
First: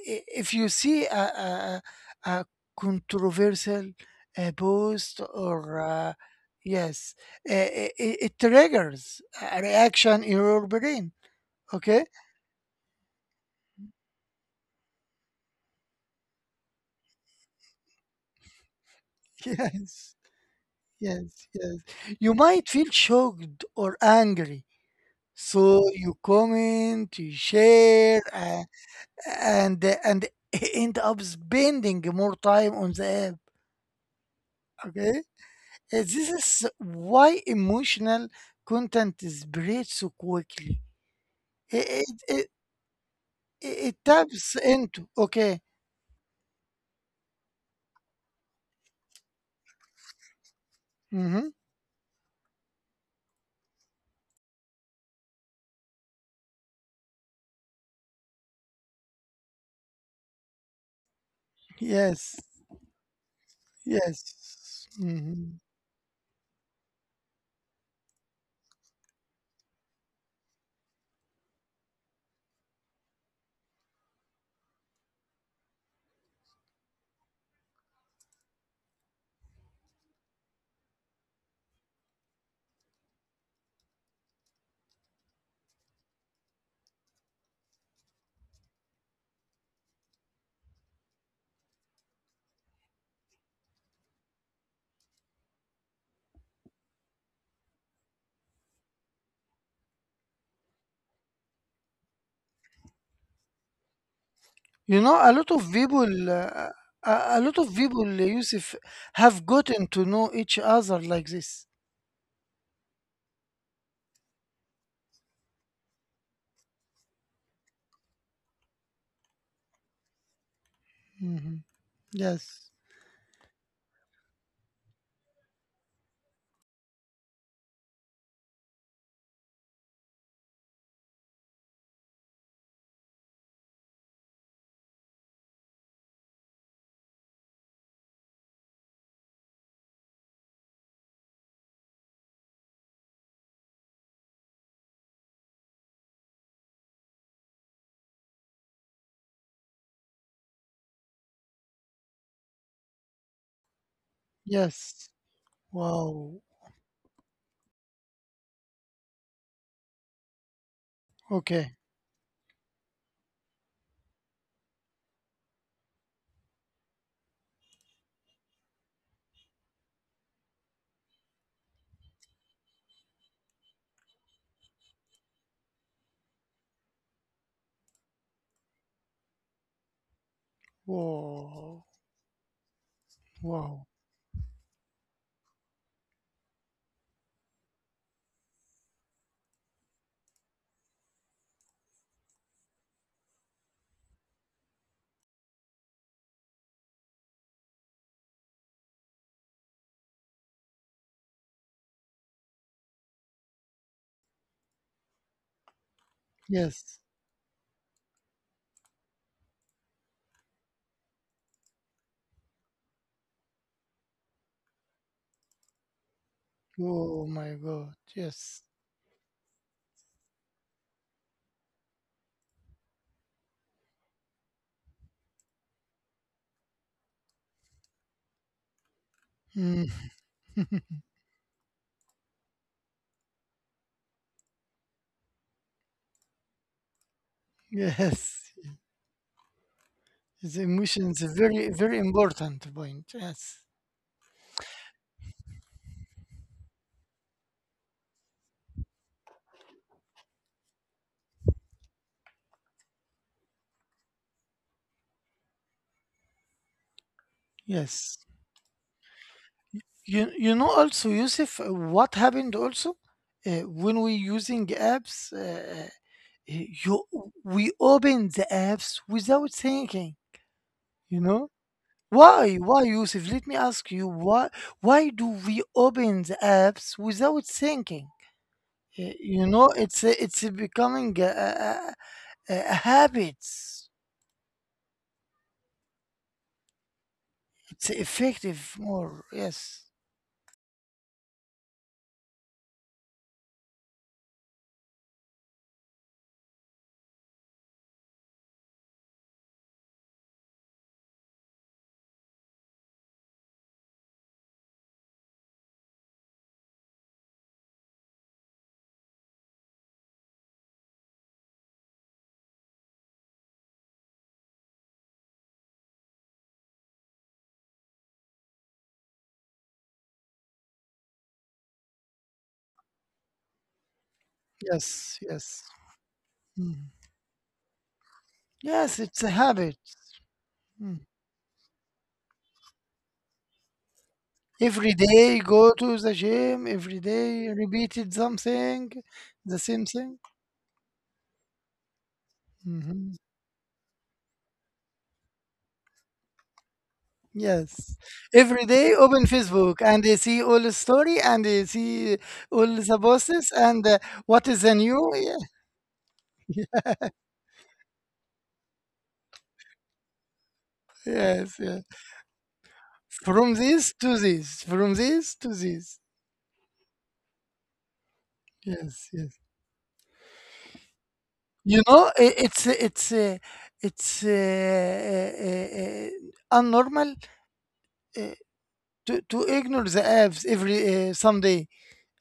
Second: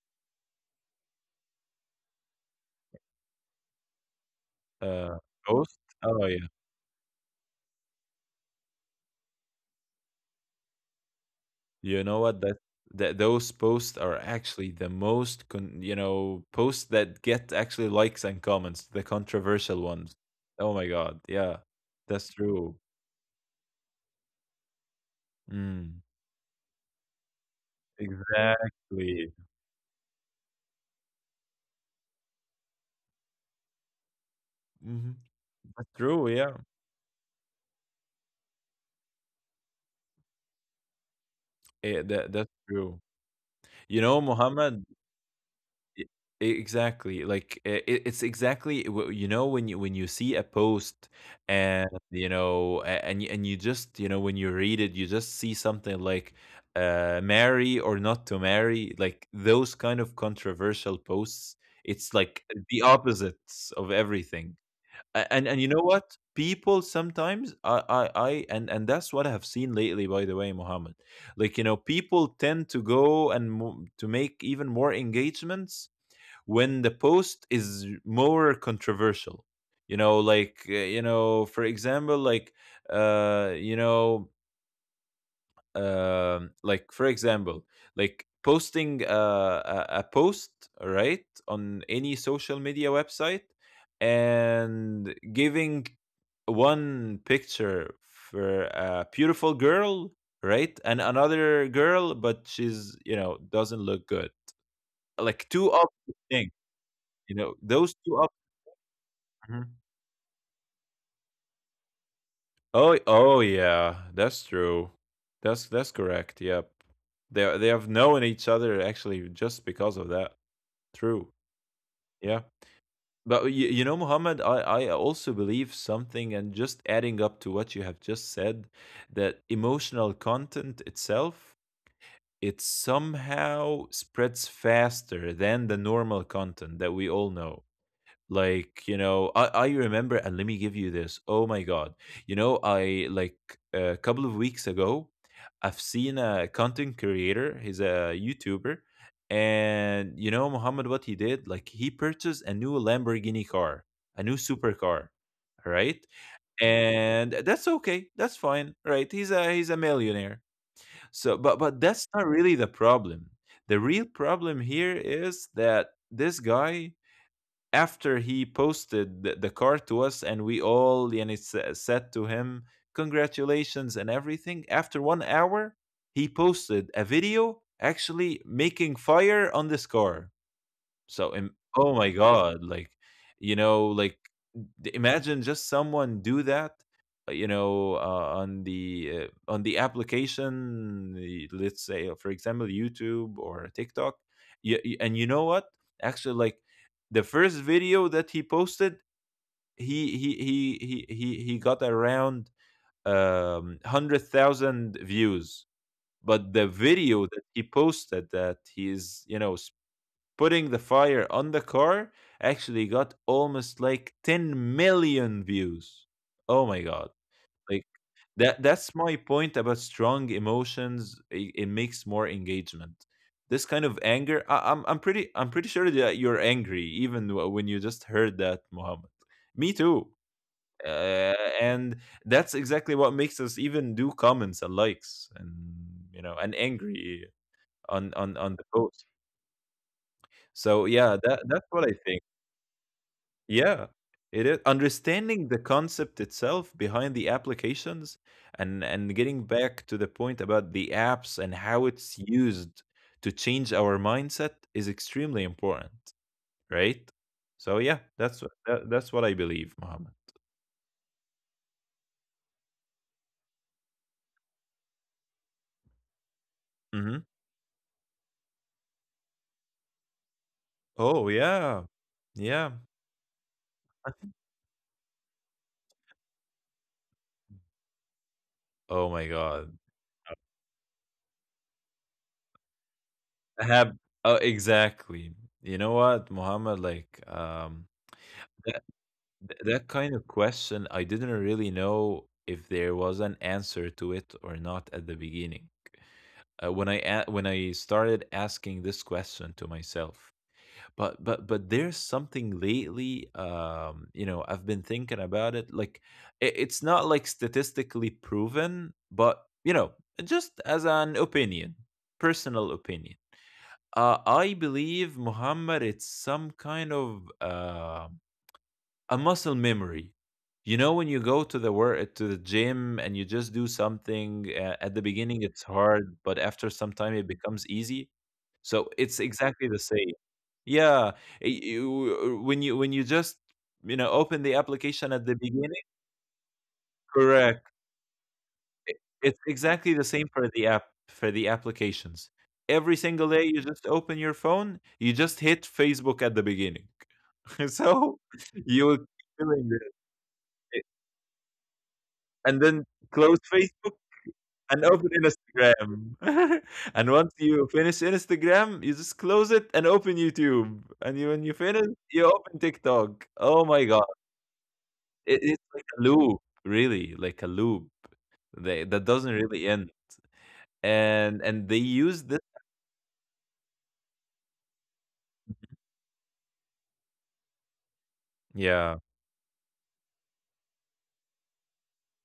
Speaker 1: if you see a controversial,
Speaker 2: uh
Speaker 1: post
Speaker 2: Ghost.
Speaker 1: or,
Speaker 2: Oh yeah.
Speaker 1: yes, it triggers a reaction in your brain.
Speaker 2: You
Speaker 1: Okay?
Speaker 2: know what? That Those posts are actually the most you know, posts that get actually likes and comments, the controversial ones.
Speaker 1: Yes,
Speaker 2: Oh my god,
Speaker 1: yes,
Speaker 2: yeah,
Speaker 1: yes.
Speaker 2: that's
Speaker 1: You might
Speaker 2: true.
Speaker 1: feel shocked or angry. So
Speaker 2: Mm,
Speaker 1: you comment, you share,
Speaker 2: exactly.
Speaker 1: and end up spending more time on the app.
Speaker 2: Hmm.
Speaker 1: Okay?
Speaker 2: That's
Speaker 1: This
Speaker 2: true. Yeah.
Speaker 1: is why emotional content spreads so quickly. It
Speaker 2: Eh,
Speaker 1: it,
Speaker 2: that
Speaker 1: it,
Speaker 2: that's true.
Speaker 1: it
Speaker 2: You know,
Speaker 1: taps
Speaker 2: Muhammad,
Speaker 1: into okay.
Speaker 2: E exactly, like, it's exactly w you know, when you see a post
Speaker 1: Mm-hmm.
Speaker 2: and, you know, a and you just, you know, when you read it, you just see something like, marry or not to marry, like, those kind of controversial posts. It's
Speaker 1: Yes.
Speaker 2: like the opposites of everything.
Speaker 1: Yes.
Speaker 2: A And
Speaker 1: Mm-hmm.
Speaker 2: you know what? People sometimes I and that's what I have seen lately, by the way, Mohammed. Like, you know, people tend to go and mo to make even more engagements when the post is more controversial. Like, for example, like, uh you know like, for example, like posting a post, right, on any social media website and giving one picture for a beautiful girl, right, and another girl, but she's, you know, doesn't look good.
Speaker 1: You know, a lot
Speaker 2: Like
Speaker 1: of
Speaker 2: two
Speaker 1: people,
Speaker 2: opposite things. You know, those two.
Speaker 1: Yusuf, have gotten
Speaker 2: Mhm.
Speaker 1: to know each other like this.
Speaker 2: Oh, oh yeah, that's true. That's correct. Yep. They have known each other actually just because of that. True.
Speaker 1: Hmm.
Speaker 2: Yeah.
Speaker 1: Yes,
Speaker 2: But you know, Muhammad, I also believe something, and just adding up to what you have just said, that emotional content itself, it somehow spreads faster than the normal content that we all know. Like, you know, I remember, and let me give you this. Oh my god. You know, I like, a couple of weeks ago I've seen a content creator, he's a youtuber. And you know, Muhammad, what he did? Like, he purchased a new Lamborghini car, a new supercar,
Speaker 1: yes.
Speaker 2: right?
Speaker 1: Wow.
Speaker 2: And that's okay, that's fine, right? He's a millionaire. So,
Speaker 1: Okay.
Speaker 2: but that's not really the problem. The real problem here is that this guy, after he posted the car to us and we all, and it's said to him congratulations and everything, after 1 hour he posted a video actually making fire on this car. So, and
Speaker 1: Wow.
Speaker 2: oh my god, like, you know,
Speaker 1: Wow.
Speaker 2: like, imagine just someone do that, on the application. Let's say, for example, YouTube or TikTok. Yeah, and you know what? Actually, like, the first video that he posted, he got around 100,000 views. But the
Speaker 1: Yes.
Speaker 2: video that he posted that he is, you know, putting the fire on the car, actually got almost like 10 million views. Oh my god.
Speaker 1: Oh my
Speaker 2: Like,
Speaker 1: God. Yes.
Speaker 2: that's my point about strong emotions. It makes more engagement. This kind of anger, I'm pretty, I'm pretty sure that you're angry even when you just heard that, Muhammad. Me
Speaker 1: Mm.
Speaker 2: too. Uh, and that's exactly what makes us even do comments and likes and, you know, and angry on
Speaker 1: Yes.
Speaker 2: the post.
Speaker 1: The
Speaker 2: So
Speaker 1: emotion
Speaker 2: yeah,
Speaker 1: is a
Speaker 2: that that's
Speaker 1: very,
Speaker 2: what I
Speaker 1: very
Speaker 2: think.
Speaker 1: important point. Yes.
Speaker 2: Yeah, it is. Understanding the concept itself behind the applications and getting back to the point about the apps and how it's used to change our mindset is extremely important, right? So yeah,
Speaker 1: Yes.
Speaker 2: that's what that's what I believe, Mohammed.
Speaker 1: You know also, Yusuf, what happened also, when we using apps? You
Speaker 2: Hmm.
Speaker 1: We open the apps without thinking, you
Speaker 2: Oh
Speaker 1: know.
Speaker 2: yeah,
Speaker 1: why
Speaker 2: yeah.
Speaker 1: why yusuf let me ask you, why do we open the apps without thinking?
Speaker 2: Oh my
Speaker 1: You
Speaker 2: God,
Speaker 1: know, it's a becoming a habit.
Speaker 2: I have. Oh, exactly. You know what, Muhammad? Like,
Speaker 1: It's effective more.
Speaker 2: That
Speaker 1: Yes,
Speaker 2: kind of question, I didn't really know if there was an answer to it or not at the beginning. When when I started asking this question to myself, but there's something lately. You know, I've been thinking about it. Like, it, it's not like statistically proven, but you know, just as an opinion, personal opinion. I believe, Muhammad, it's some kind of a muscle memory. You know, when you go to the work, to the gym, and you just do something, at the
Speaker 1: yes,
Speaker 2: beginning it's
Speaker 1: yes.
Speaker 2: hard, but after
Speaker 1: Mm.
Speaker 2: some time it becomes easy. So
Speaker 1: Yes,
Speaker 2: it's
Speaker 1: it's a
Speaker 2: exactly
Speaker 1: habit.
Speaker 2: the same.
Speaker 1: Mm.
Speaker 2: Yeah, when you just, you know, open the
Speaker 1: Every
Speaker 2: application at the
Speaker 1: day go
Speaker 2: beginning,
Speaker 1: to the gym, every day
Speaker 2: correct.
Speaker 1: repeated something,
Speaker 2: I- It's
Speaker 1: the same
Speaker 2: exactly the
Speaker 1: thing.
Speaker 2: same for the app, for the applications. Every
Speaker 1: Mm-hmm.
Speaker 2: single day you just open your phone, you just hit Facebook at the beginning.
Speaker 1: Yes.
Speaker 2: So
Speaker 1: Every
Speaker 2: you
Speaker 1: day
Speaker 2: will
Speaker 1: open
Speaker 2: keep doing
Speaker 1: Facebook
Speaker 2: this.
Speaker 1: and they see all the story and they see
Speaker 2: And
Speaker 1: all
Speaker 2: then
Speaker 1: the
Speaker 2: close
Speaker 1: posts and,
Speaker 2: Facebook
Speaker 1: what is the
Speaker 2: and open
Speaker 1: new. Yeah.
Speaker 2: Instagram. And once you finish Instagram, you just close it and open YouTube. And you, when you
Speaker 1: Yes, yeah.
Speaker 2: finish, you open TikTok.
Speaker 1: From
Speaker 2: Oh my
Speaker 1: this
Speaker 2: God.
Speaker 1: to this, from this to
Speaker 2: It's like a
Speaker 1: this.
Speaker 2: loop, really, like a loop, that
Speaker 1: Yes,
Speaker 2: doesn't
Speaker 1: yes.
Speaker 2: really end. And they
Speaker 1: You know,
Speaker 2: use this.
Speaker 1: it's unnormal, uh,
Speaker 2: Yeah,
Speaker 1: to ignore the apps every, someday.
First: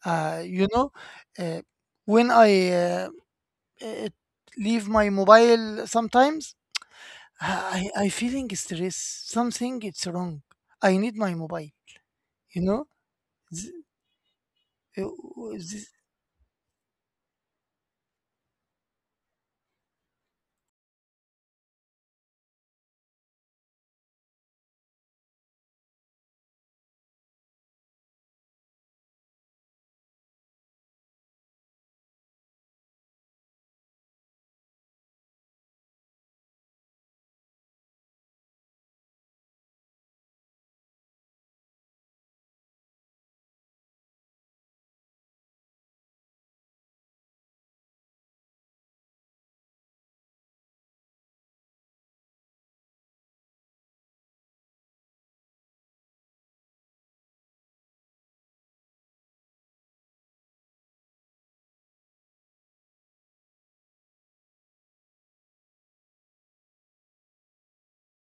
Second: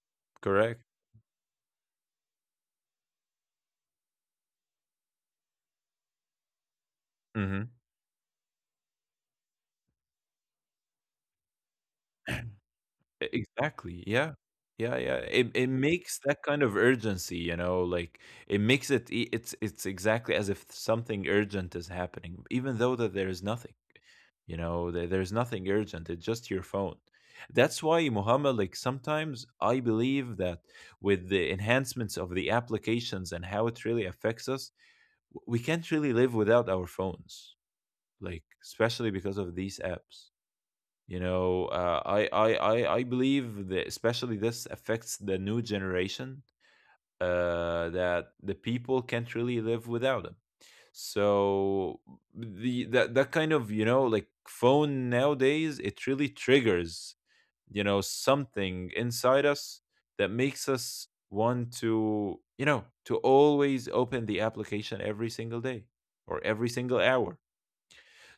Speaker 1: You
Speaker 2: correct.
Speaker 1: know, uh, when I, uh, leave my mobile sometimes,
Speaker 2: Hmm.
Speaker 1: I feeling stress. Something it's wrong. I need my mobile. You know.
Speaker 2: E
Speaker 1: Th-
Speaker 2: exactly, yeah. Yeah,
Speaker 1: uh,
Speaker 2: yeah, it
Speaker 1: this,
Speaker 2: makes that kind of urgency, you know, like, it makes it e it's exactly as if something urgent is happening, even though that there is nothing, you know, there's nothing urgent, it's just your phone. That's why, Muhammad, like, sometimes I believe that with the enhancements of the applications and how it really affects us, w we can't really live without our phones, like, especially because of these apps. You know, I believe that especially this affects the new generation, that the people can't really live without them. So the that that kind of, you know, like, phone nowadays, it really triggers, you know, something inside us that makes us want to, you know, to always open the application every single day or every single hour.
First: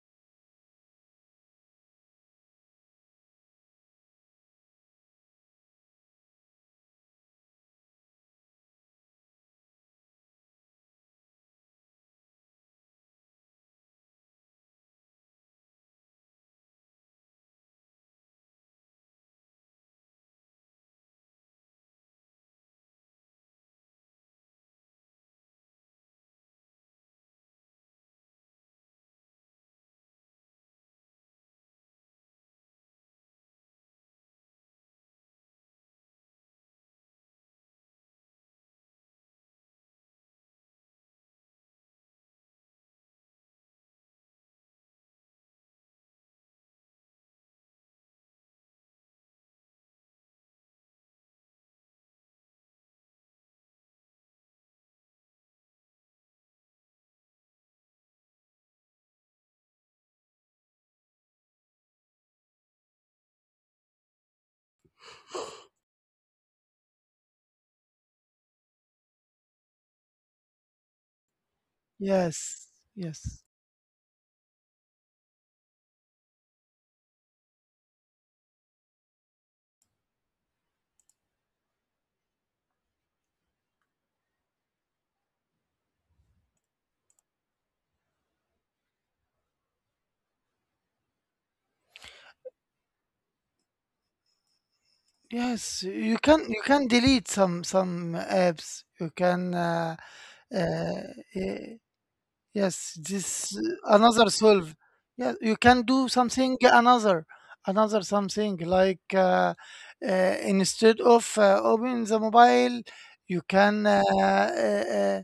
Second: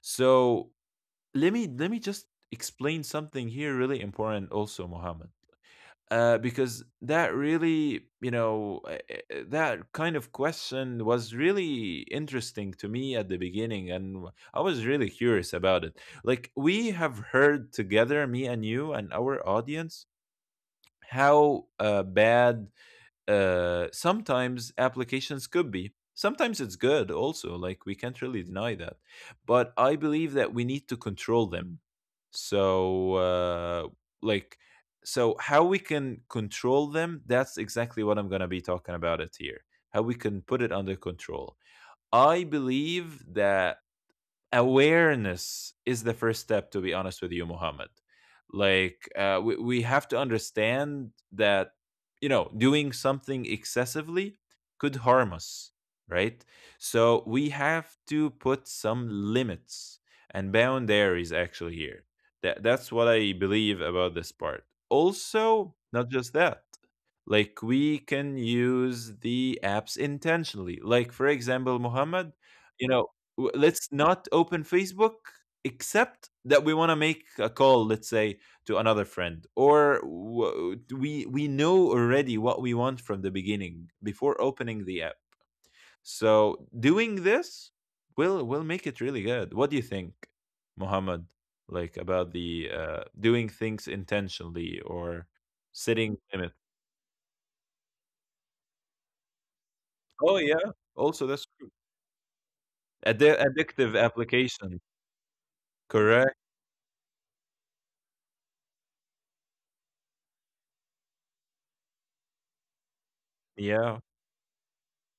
Speaker 2: So let me just explain something here really important also, Mohammed, because that really, you know, that kind of question was really interesting to me at the beginning, and I was really curious about it. Like, we have heard together, me and you and our audience, how bad sometimes applications could be. Sometimes it's good also, like we can't really deny that. But I believe that we need to control them. So, like, so how we can control them, that's exactly what I'm going to be talking about it here. How we can put it under control. I believe that awareness is the first step, to be honest with you, Muhammad. Like, we have to understand that, you know, doing something excessively could harm us, right? So we have to put some limits and boundaries actually here. That's what I believe about this part. Also not just that, like, we can use the apps intentionally. Like, for example, Muhammad,
Speaker 1: yes.
Speaker 2: you know,
Speaker 1: Yes.
Speaker 2: let's not open Facebook except that we want to make a call, let's say, to another friend. Or we know already what we want from the beginning before opening the app. So doing this will make it really good. What do you think, Mohammed? Like, about the doing things intentionally or
Speaker 1: Yes.
Speaker 2: setting
Speaker 1: You can
Speaker 2: limits?
Speaker 1: you can delete some apps. You can.
Speaker 2: Oh yeah,
Speaker 1: Uh,
Speaker 2: also that's true.
Speaker 1: eh, yes. This,
Speaker 2: Addictive
Speaker 1: another solve.
Speaker 2: application.
Speaker 1: Yeah. You can do
Speaker 2: Correct.
Speaker 1: something another, another something like, uh, instead of, opening the mobile, you can.
Speaker 2: Yeah.
Speaker 1: Uh,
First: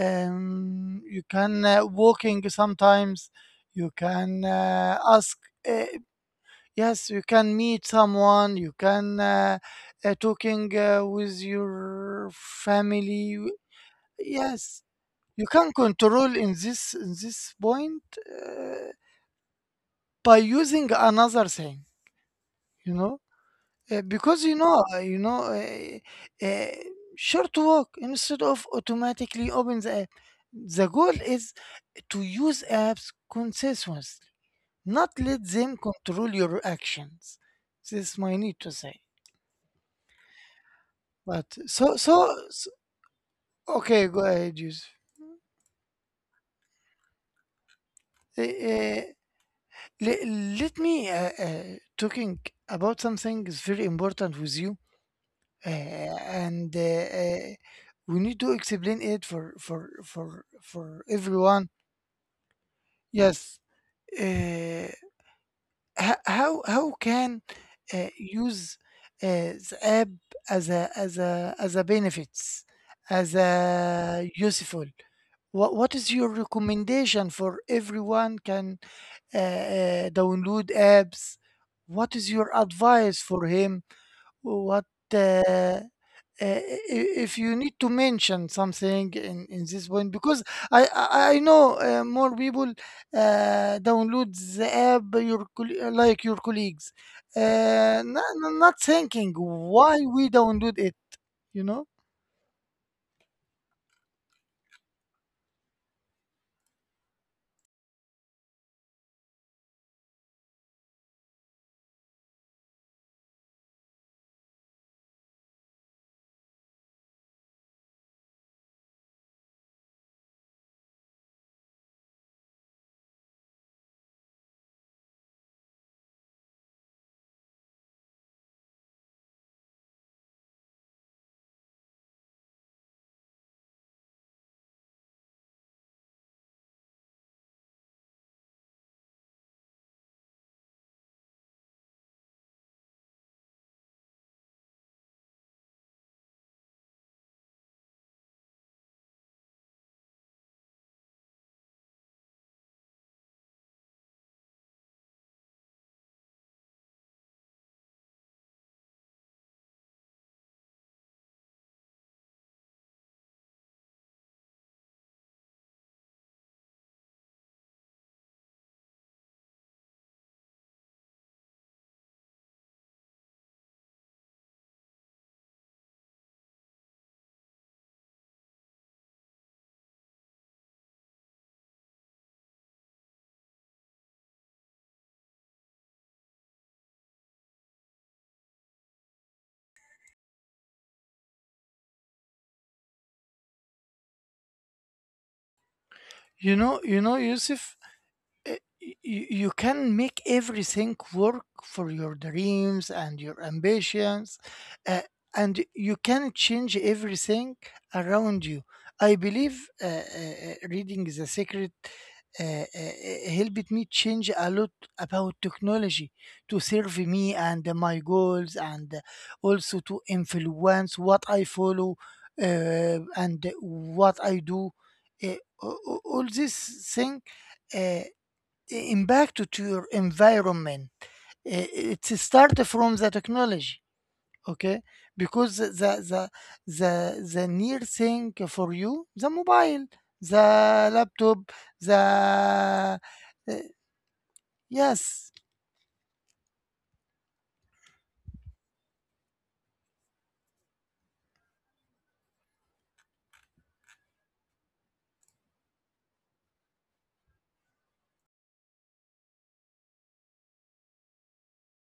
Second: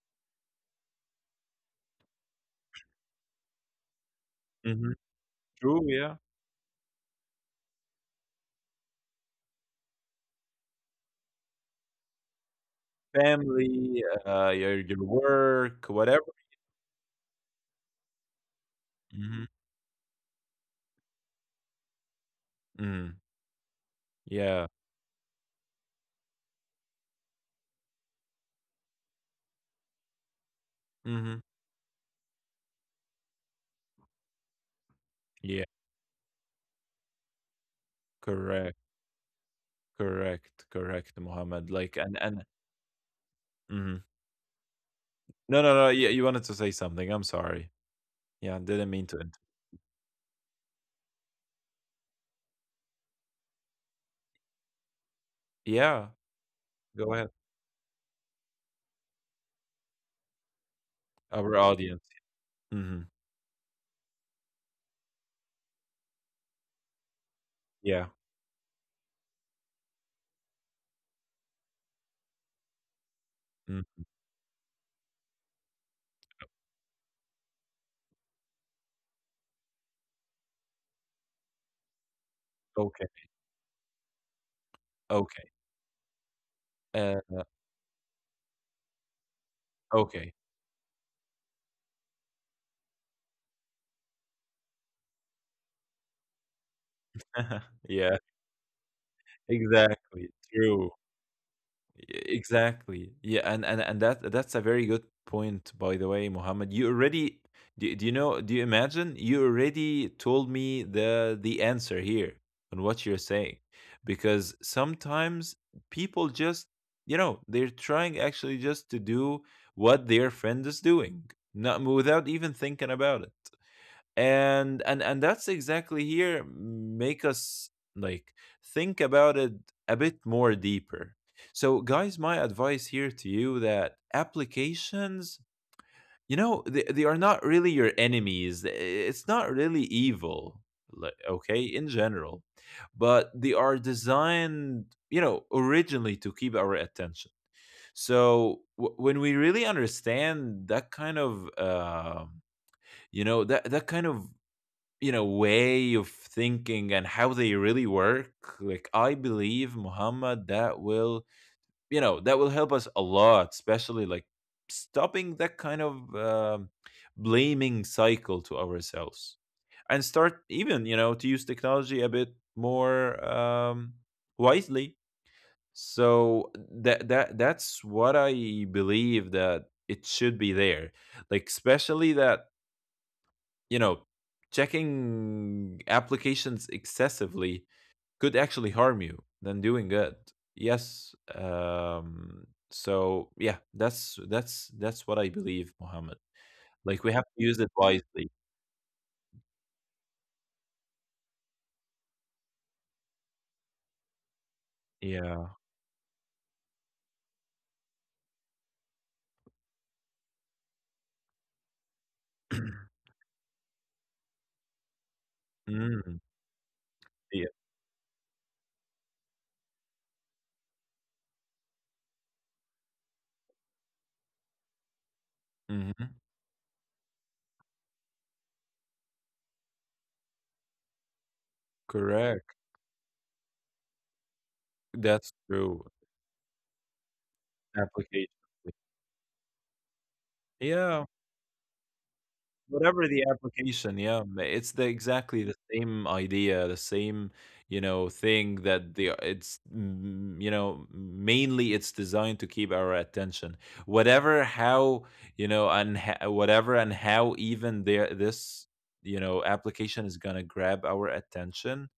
Speaker 1: you can, walking sometimes. You can,
Speaker 2: Hmm.
Speaker 1: ask.
Speaker 2: True,
Speaker 1: Uh,
Speaker 2: yeah.
Speaker 1: yes, you can meet someone. You can, talking, with your family.
Speaker 2: Family,
Speaker 1: Yes,
Speaker 2: your
Speaker 1: you can
Speaker 2: work, whatever.
Speaker 1: control in this, point, uh,
Speaker 2: Mhm.
Speaker 1: by using another thing. You
Speaker 2: Mm.
Speaker 1: know, because you
Speaker 2: Yeah.
Speaker 1: know, you know. Short walk instead of automatically open the app. The goal
Speaker 2: Mhm.
Speaker 1: is to use apps consistently, not let
Speaker 2: Yeah,
Speaker 1: them control your actions. This is my need to
Speaker 2: correct,
Speaker 1: say.
Speaker 2: correct, correct,
Speaker 1: But,
Speaker 2: Mohammed. Like,
Speaker 1: so so,
Speaker 2: and
Speaker 1: so
Speaker 2: mhm.
Speaker 1: okay, go ahead, Yusuf.
Speaker 2: No, no, no. Yeah, you wanted to say something. I'm sorry.
Speaker 1: Uh,
Speaker 2: Yeah, didn't
Speaker 1: uh,
Speaker 2: mean to.
Speaker 1: le- let me, talking about something is very important with you,
Speaker 2: Yeah,
Speaker 1: and,
Speaker 2: go ahead.
Speaker 1: we need to explain it for
Speaker 2: Our
Speaker 1: everyone.
Speaker 2: audience. Hmm.
Speaker 1: Yes, uh, how can,
Speaker 2: Yeah.
Speaker 1: use, the app as a benefits, as
Speaker 2: Mhm.
Speaker 1: a useful. What is your recommendation for everyone can, download apps? What is your
Speaker 2: Okay.
Speaker 1: advice for him? what uh,
Speaker 2: Okay.
Speaker 1: uh, i-
Speaker 2: Uh,
Speaker 1: if you need to mention something in this point?
Speaker 2: okay.
Speaker 1: Because I know, more people download the app, like your colleagues, uh,
Speaker 2: Yeah.
Speaker 1: not, not thinking why
Speaker 2: Exactly.
Speaker 1: we download
Speaker 2: True.
Speaker 1: it. You know,
Speaker 2: E-, Exactly. Yeah, and that that's a very good point, by the way, Mohammed. You already do you know? Do you imagine? You already told me the answer here on what you're saying, because sometimes people just, they're trying actually just to do what their friend is doing, not without even thinking about it, and that's exactly here make us like think about it a bit more deeper. So, guys, my advice here to you that applications, they are not really your enemies. It's not really evil, like, okay, in general, but they are designed, originally, to keep our attention. So when we really understand that kind of, that kind of, way of thinking and how they really work, like I believe, Muhammad, that will help us a lot, especially like stopping that kind of blaming cycle to ourselves, and start even, to use technology a bit more wisely. So that's what I believe that it should be there, like, especially that, you know, checking applications excessively could actually harm you than doing good. Yes. So, yeah, that's what I believe, Mohammed.
Speaker 1: you know,
Speaker 2: Like
Speaker 1: you
Speaker 2: we
Speaker 1: know,
Speaker 2: have to use it
Speaker 1: Yusuf.
Speaker 2: wisely.
Speaker 1: uh, you can make everything work for your dreams and your ambitions, uh,
Speaker 2: Yeah.
Speaker 1: and you can change everything around you. I believe, reading The Secret helped me change a lot about technology,
Speaker 2: Mm,
Speaker 1: to serve me
Speaker 2: yeah.
Speaker 1: and my goals, and also to influence what I follow, uh, and what I do, uh, a-
Speaker 2: Hmm.
Speaker 1: all this thing, uh, impact to your environment. It start
Speaker 2: Correct.
Speaker 1: from the technology, okay?
Speaker 2: That's
Speaker 1: Because
Speaker 2: true.
Speaker 1: the the near thing
Speaker 2: Application.
Speaker 1: for you, the mobile, the
Speaker 2: Yeah.
Speaker 1: laptop, the,
Speaker 2: Whatever the
Speaker 1: uh,
Speaker 2: application, yeah, it's the
Speaker 1: yes,
Speaker 2: exactly the same idea, the same, thing that the it's mm, you know, mainly it's designed to keep our attention. Whatever how, and whatever and how even there this, application is going to grab our attention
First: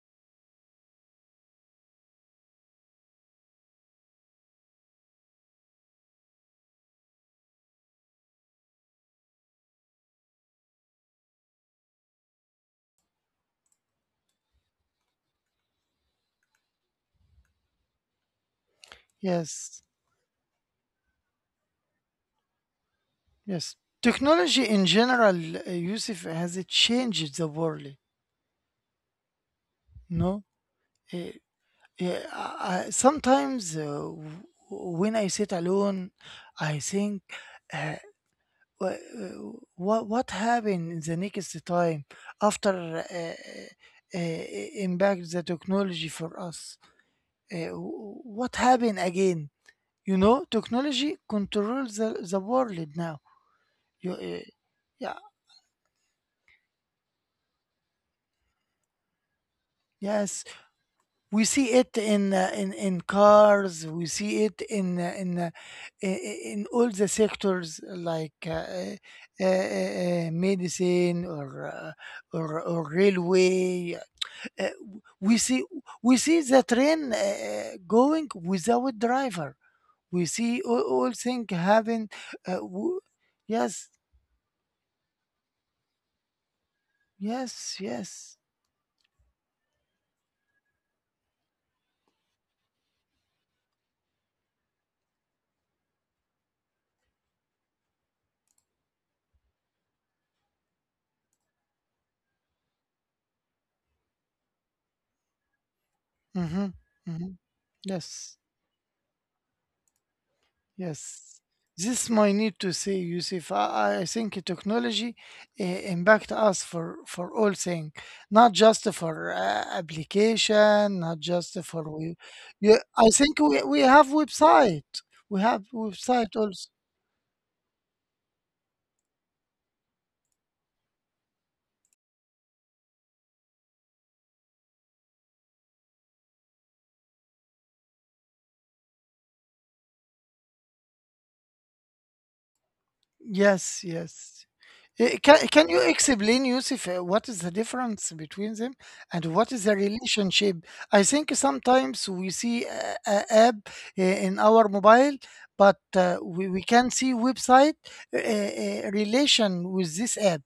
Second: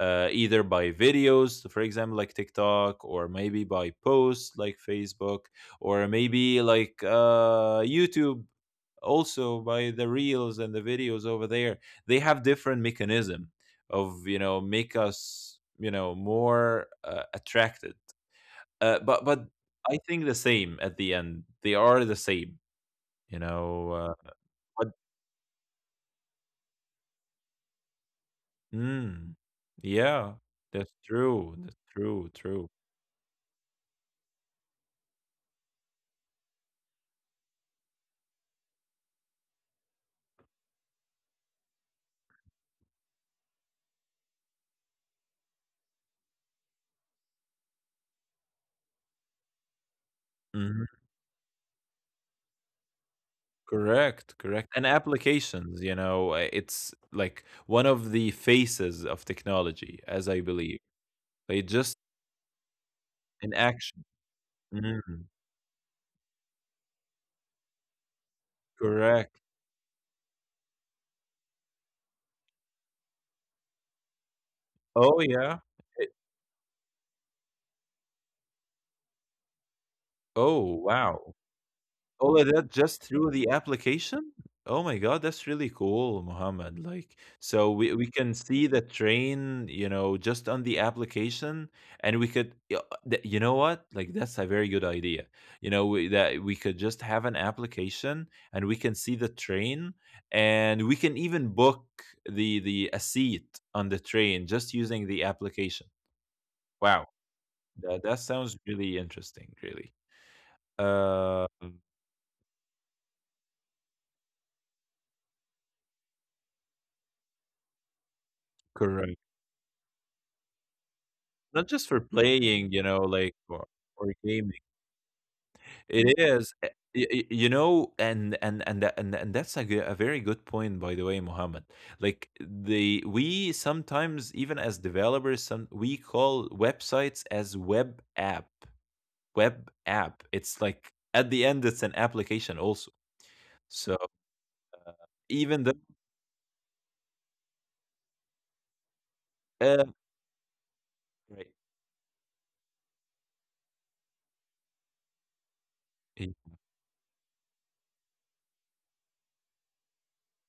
Speaker 2: either by videos, for example, like TikTok, or maybe by posts like Facebook, or maybe like YouTube, also by the reels and the videos over there. They have different mechanism of, make us, more attracted, but
Speaker 1: yes,
Speaker 2: I think the same, at the end they are the same, you
Speaker 1: yes.
Speaker 2: know uh,
Speaker 1: Technology
Speaker 2: but
Speaker 1: in general, Yusuf, has it changed the world?
Speaker 2: mm, yeah,
Speaker 1: No.
Speaker 2: that's
Speaker 1: Eh,
Speaker 2: true, that's
Speaker 1: eh,
Speaker 2: true,
Speaker 1: I,
Speaker 2: true.
Speaker 1: I- sometimes w- when I sit alone, I think. eh, wha- what happened in the next time after, impact the technology for us? What happened again? You know,
Speaker 2: Mhm.
Speaker 1: technology controls the world now. you, uh,
Speaker 2: Correct, and
Speaker 1: yeah,
Speaker 2: applications, it's like one of the faces of technology, as
Speaker 1: yes.
Speaker 2: I believe.
Speaker 1: We
Speaker 2: They
Speaker 1: see it
Speaker 2: just
Speaker 1: in, in
Speaker 2: in
Speaker 1: cars, we
Speaker 2: action.
Speaker 1: see it in,
Speaker 2: Mm.
Speaker 1: all the sectors, like,
Speaker 2: Correct.
Speaker 1: medicine, or, uh, or railway. Uh,
Speaker 2: Oh,
Speaker 1: we
Speaker 2: yeah.
Speaker 1: see
Speaker 2: It
Speaker 1: we see the train, going without driver. We see
Speaker 2: Oh,
Speaker 1: all
Speaker 2: wow.
Speaker 1: thing happen.
Speaker 2: All of
Speaker 1: Uh,
Speaker 2: that
Speaker 1: w-
Speaker 2: just through the
Speaker 1: yes,
Speaker 2: application? Oh my god, that's really cool, Muhammad. Like, so
Speaker 1: yes,
Speaker 2: we can
Speaker 1: yes.
Speaker 2: see the train, just on the application, and we could, y- th- you know what? Like, that's a very good idea. You know, that we could just have an application, and we can see the train, and we can even book the a seat on the train just using the application.
Speaker 1: Mm-hmm,
Speaker 2: Wow.
Speaker 1: mm-hmm.
Speaker 2: That
Speaker 1: Yes,
Speaker 2: sounds really interesting, really.
Speaker 1: yes.
Speaker 2: Um,
Speaker 1: This might need to say, Yusuf. I think technology, impact us for, all things, not just
Speaker 2: Correct.
Speaker 1: for, application, not just
Speaker 2: Not
Speaker 1: for
Speaker 2: just for
Speaker 1: we.
Speaker 2: playing,
Speaker 1: Yeah, I
Speaker 2: like,
Speaker 1: think we,
Speaker 2: or,
Speaker 1: we have
Speaker 2: or gaming.
Speaker 1: website. We have
Speaker 2: It
Speaker 1: website
Speaker 2: is,
Speaker 1: also.
Speaker 2: and that's a very good point, by the way, Mohammed. Like the we sometimes, even as developers, some we call websites as web app. Web app. It's like at the end, it's an application also.
Speaker 1: Yes,
Speaker 2: So
Speaker 1: yes. Can,
Speaker 2: even
Speaker 1: can
Speaker 2: though,
Speaker 1: you explain, Yusuf, what is the difference between them and what is the
Speaker 2: uh,
Speaker 1: relationship? I think
Speaker 2: right.
Speaker 1: sometimes we see, a app, in our mobile, but, we can see website, relation with this app.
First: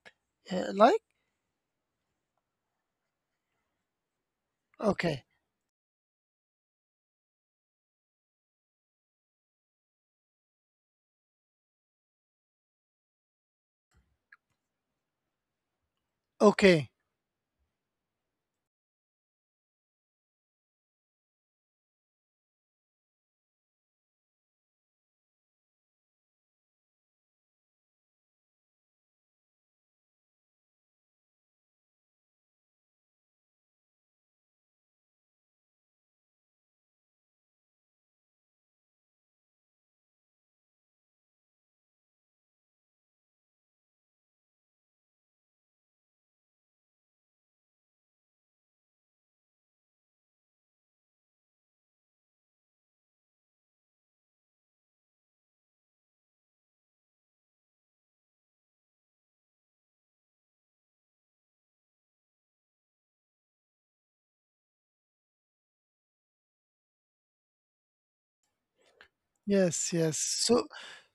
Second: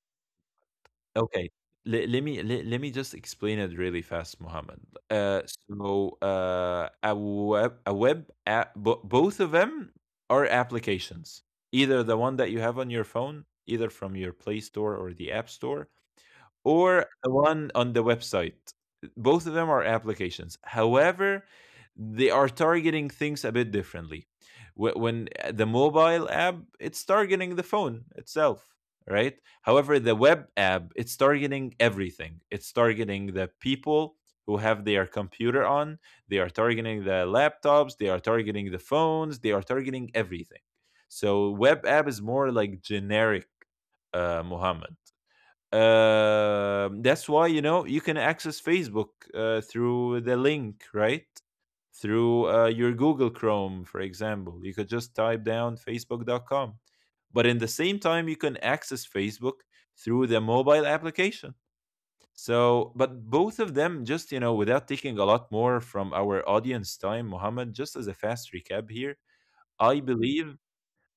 Speaker 1: Like?
Speaker 2: Okay. Le let me just explain it really fast, Mohammed.
Speaker 1: Okay.
Speaker 2: So, a web app, bo both of them are applications. Either the one that you have on your phone, either from your Play Store or the App Store,
Speaker 1: Okay.
Speaker 2: or the one on the website. Both of them are applications. However, they are targeting things a bit differently. When the mobile app, it's targeting the phone itself, right? However, the web app, it's targeting everything. It's targeting the people who have their computer on, they are targeting the laptops, they are targeting the phones, they are targeting everything. So, web app is more like generic, Muhammad. That's why, you can access Facebook through the link, right? Through your Google Chrome, for example, you could just type down Facebook.com. But in the same time, you can access Facebook through the mobile application. So, but both of them, just, without taking a lot more from our audience time, Mohammed, just as a fast recap here,
Speaker 1: Yes,
Speaker 2: I
Speaker 1: yes.
Speaker 2: believe.
Speaker 1: So,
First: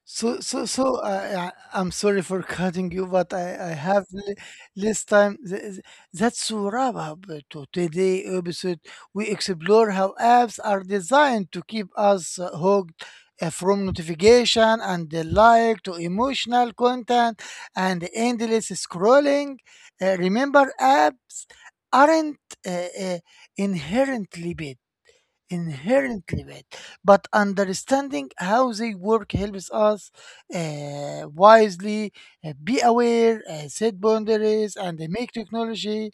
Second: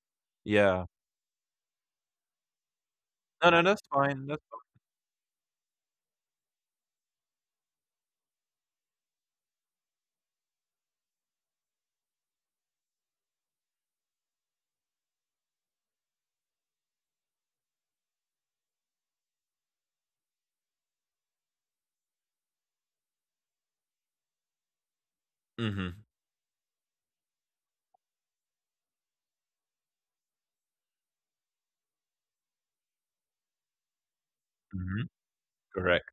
Speaker 1: so, so,
Speaker 2: Yeah.
Speaker 1: so. I'm sorry for cutting you, but
Speaker 2: No, no,
Speaker 1: I
Speaker 2: that's
Speaker 1: have
Speaker 2: fine. That's,
Speaker 1: less time. That's a wrap up to today episode. We explore how apps are designed to keep us, hooked, from notification and the like to emotional content and endless scrolling. Remember, apps aren't, uh, uh, inherently bad
Speaker 2: mm-hmm,
Speaker 1: inherently bad, but understanding how they work helps us, wisely, be aware, set boundaries, and
Speaker 2: mm-hmm,
Speaker 1: make
Speaker 2: correct.
Speaker 1: technology.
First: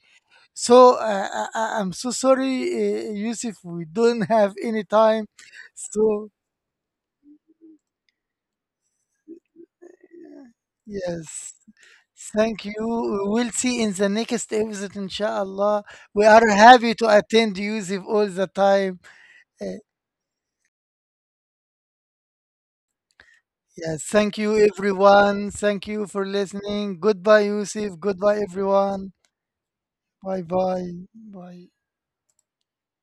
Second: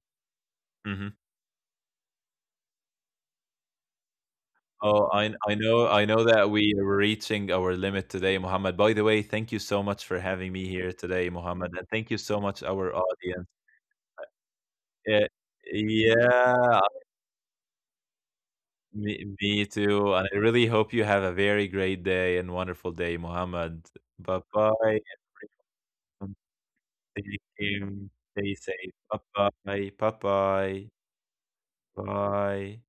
Speaker 1: So
Speaker 2: Mm-hmm.
Speaker 1: uh, I'm so sorry, Yusuf, we don't have any
Speaker 2: Oh,
Speaker 1: time.
Speaker 2: I I know I
Speaker 1: So,
Speaker 2: know that we are reaching our limit today, Mohammed. By the way, thank you so much for having me here today,
Speaker 1: yes.
Speaker 2: Mohammed, and thank you so
Speaker 1: Thank
Speaker 2: much
Speaker 1: you.
Speaker 2: our
Speaker 1: We will
Speaker 2: audience.
Speaker 1: see in the next episode,
Speaker 2: Eh,
Speaker 1: inshallah. We are
Speaker 2: yeah,
Speaker 1: happy to attend Yusuf all the time.
Speaker 2: me
Speaker 1: Uh,
Speaker 2: too. And I really hope you have a very great day and wonderful day, Mohammed.
Speaker 1: Yes, thank
Speaker 2: Bye
Speaker 1: you
Speaker 2: bye.
Speaker 1: everyone. Thank you for listening. Goodbye,
Speaker 2: Take
Speaker 1: Yusuf.
Speaker 2: care.
Speaker 1: Goodbye,
Speaker 2: Stay safe.
Speaker 1: everyone.
Speaker 2: Bye bye. Bye
Speaker 1: Bye bye.
Speaker 2: bye.
Speaker 1: Bye.
Speaker 2: Bye.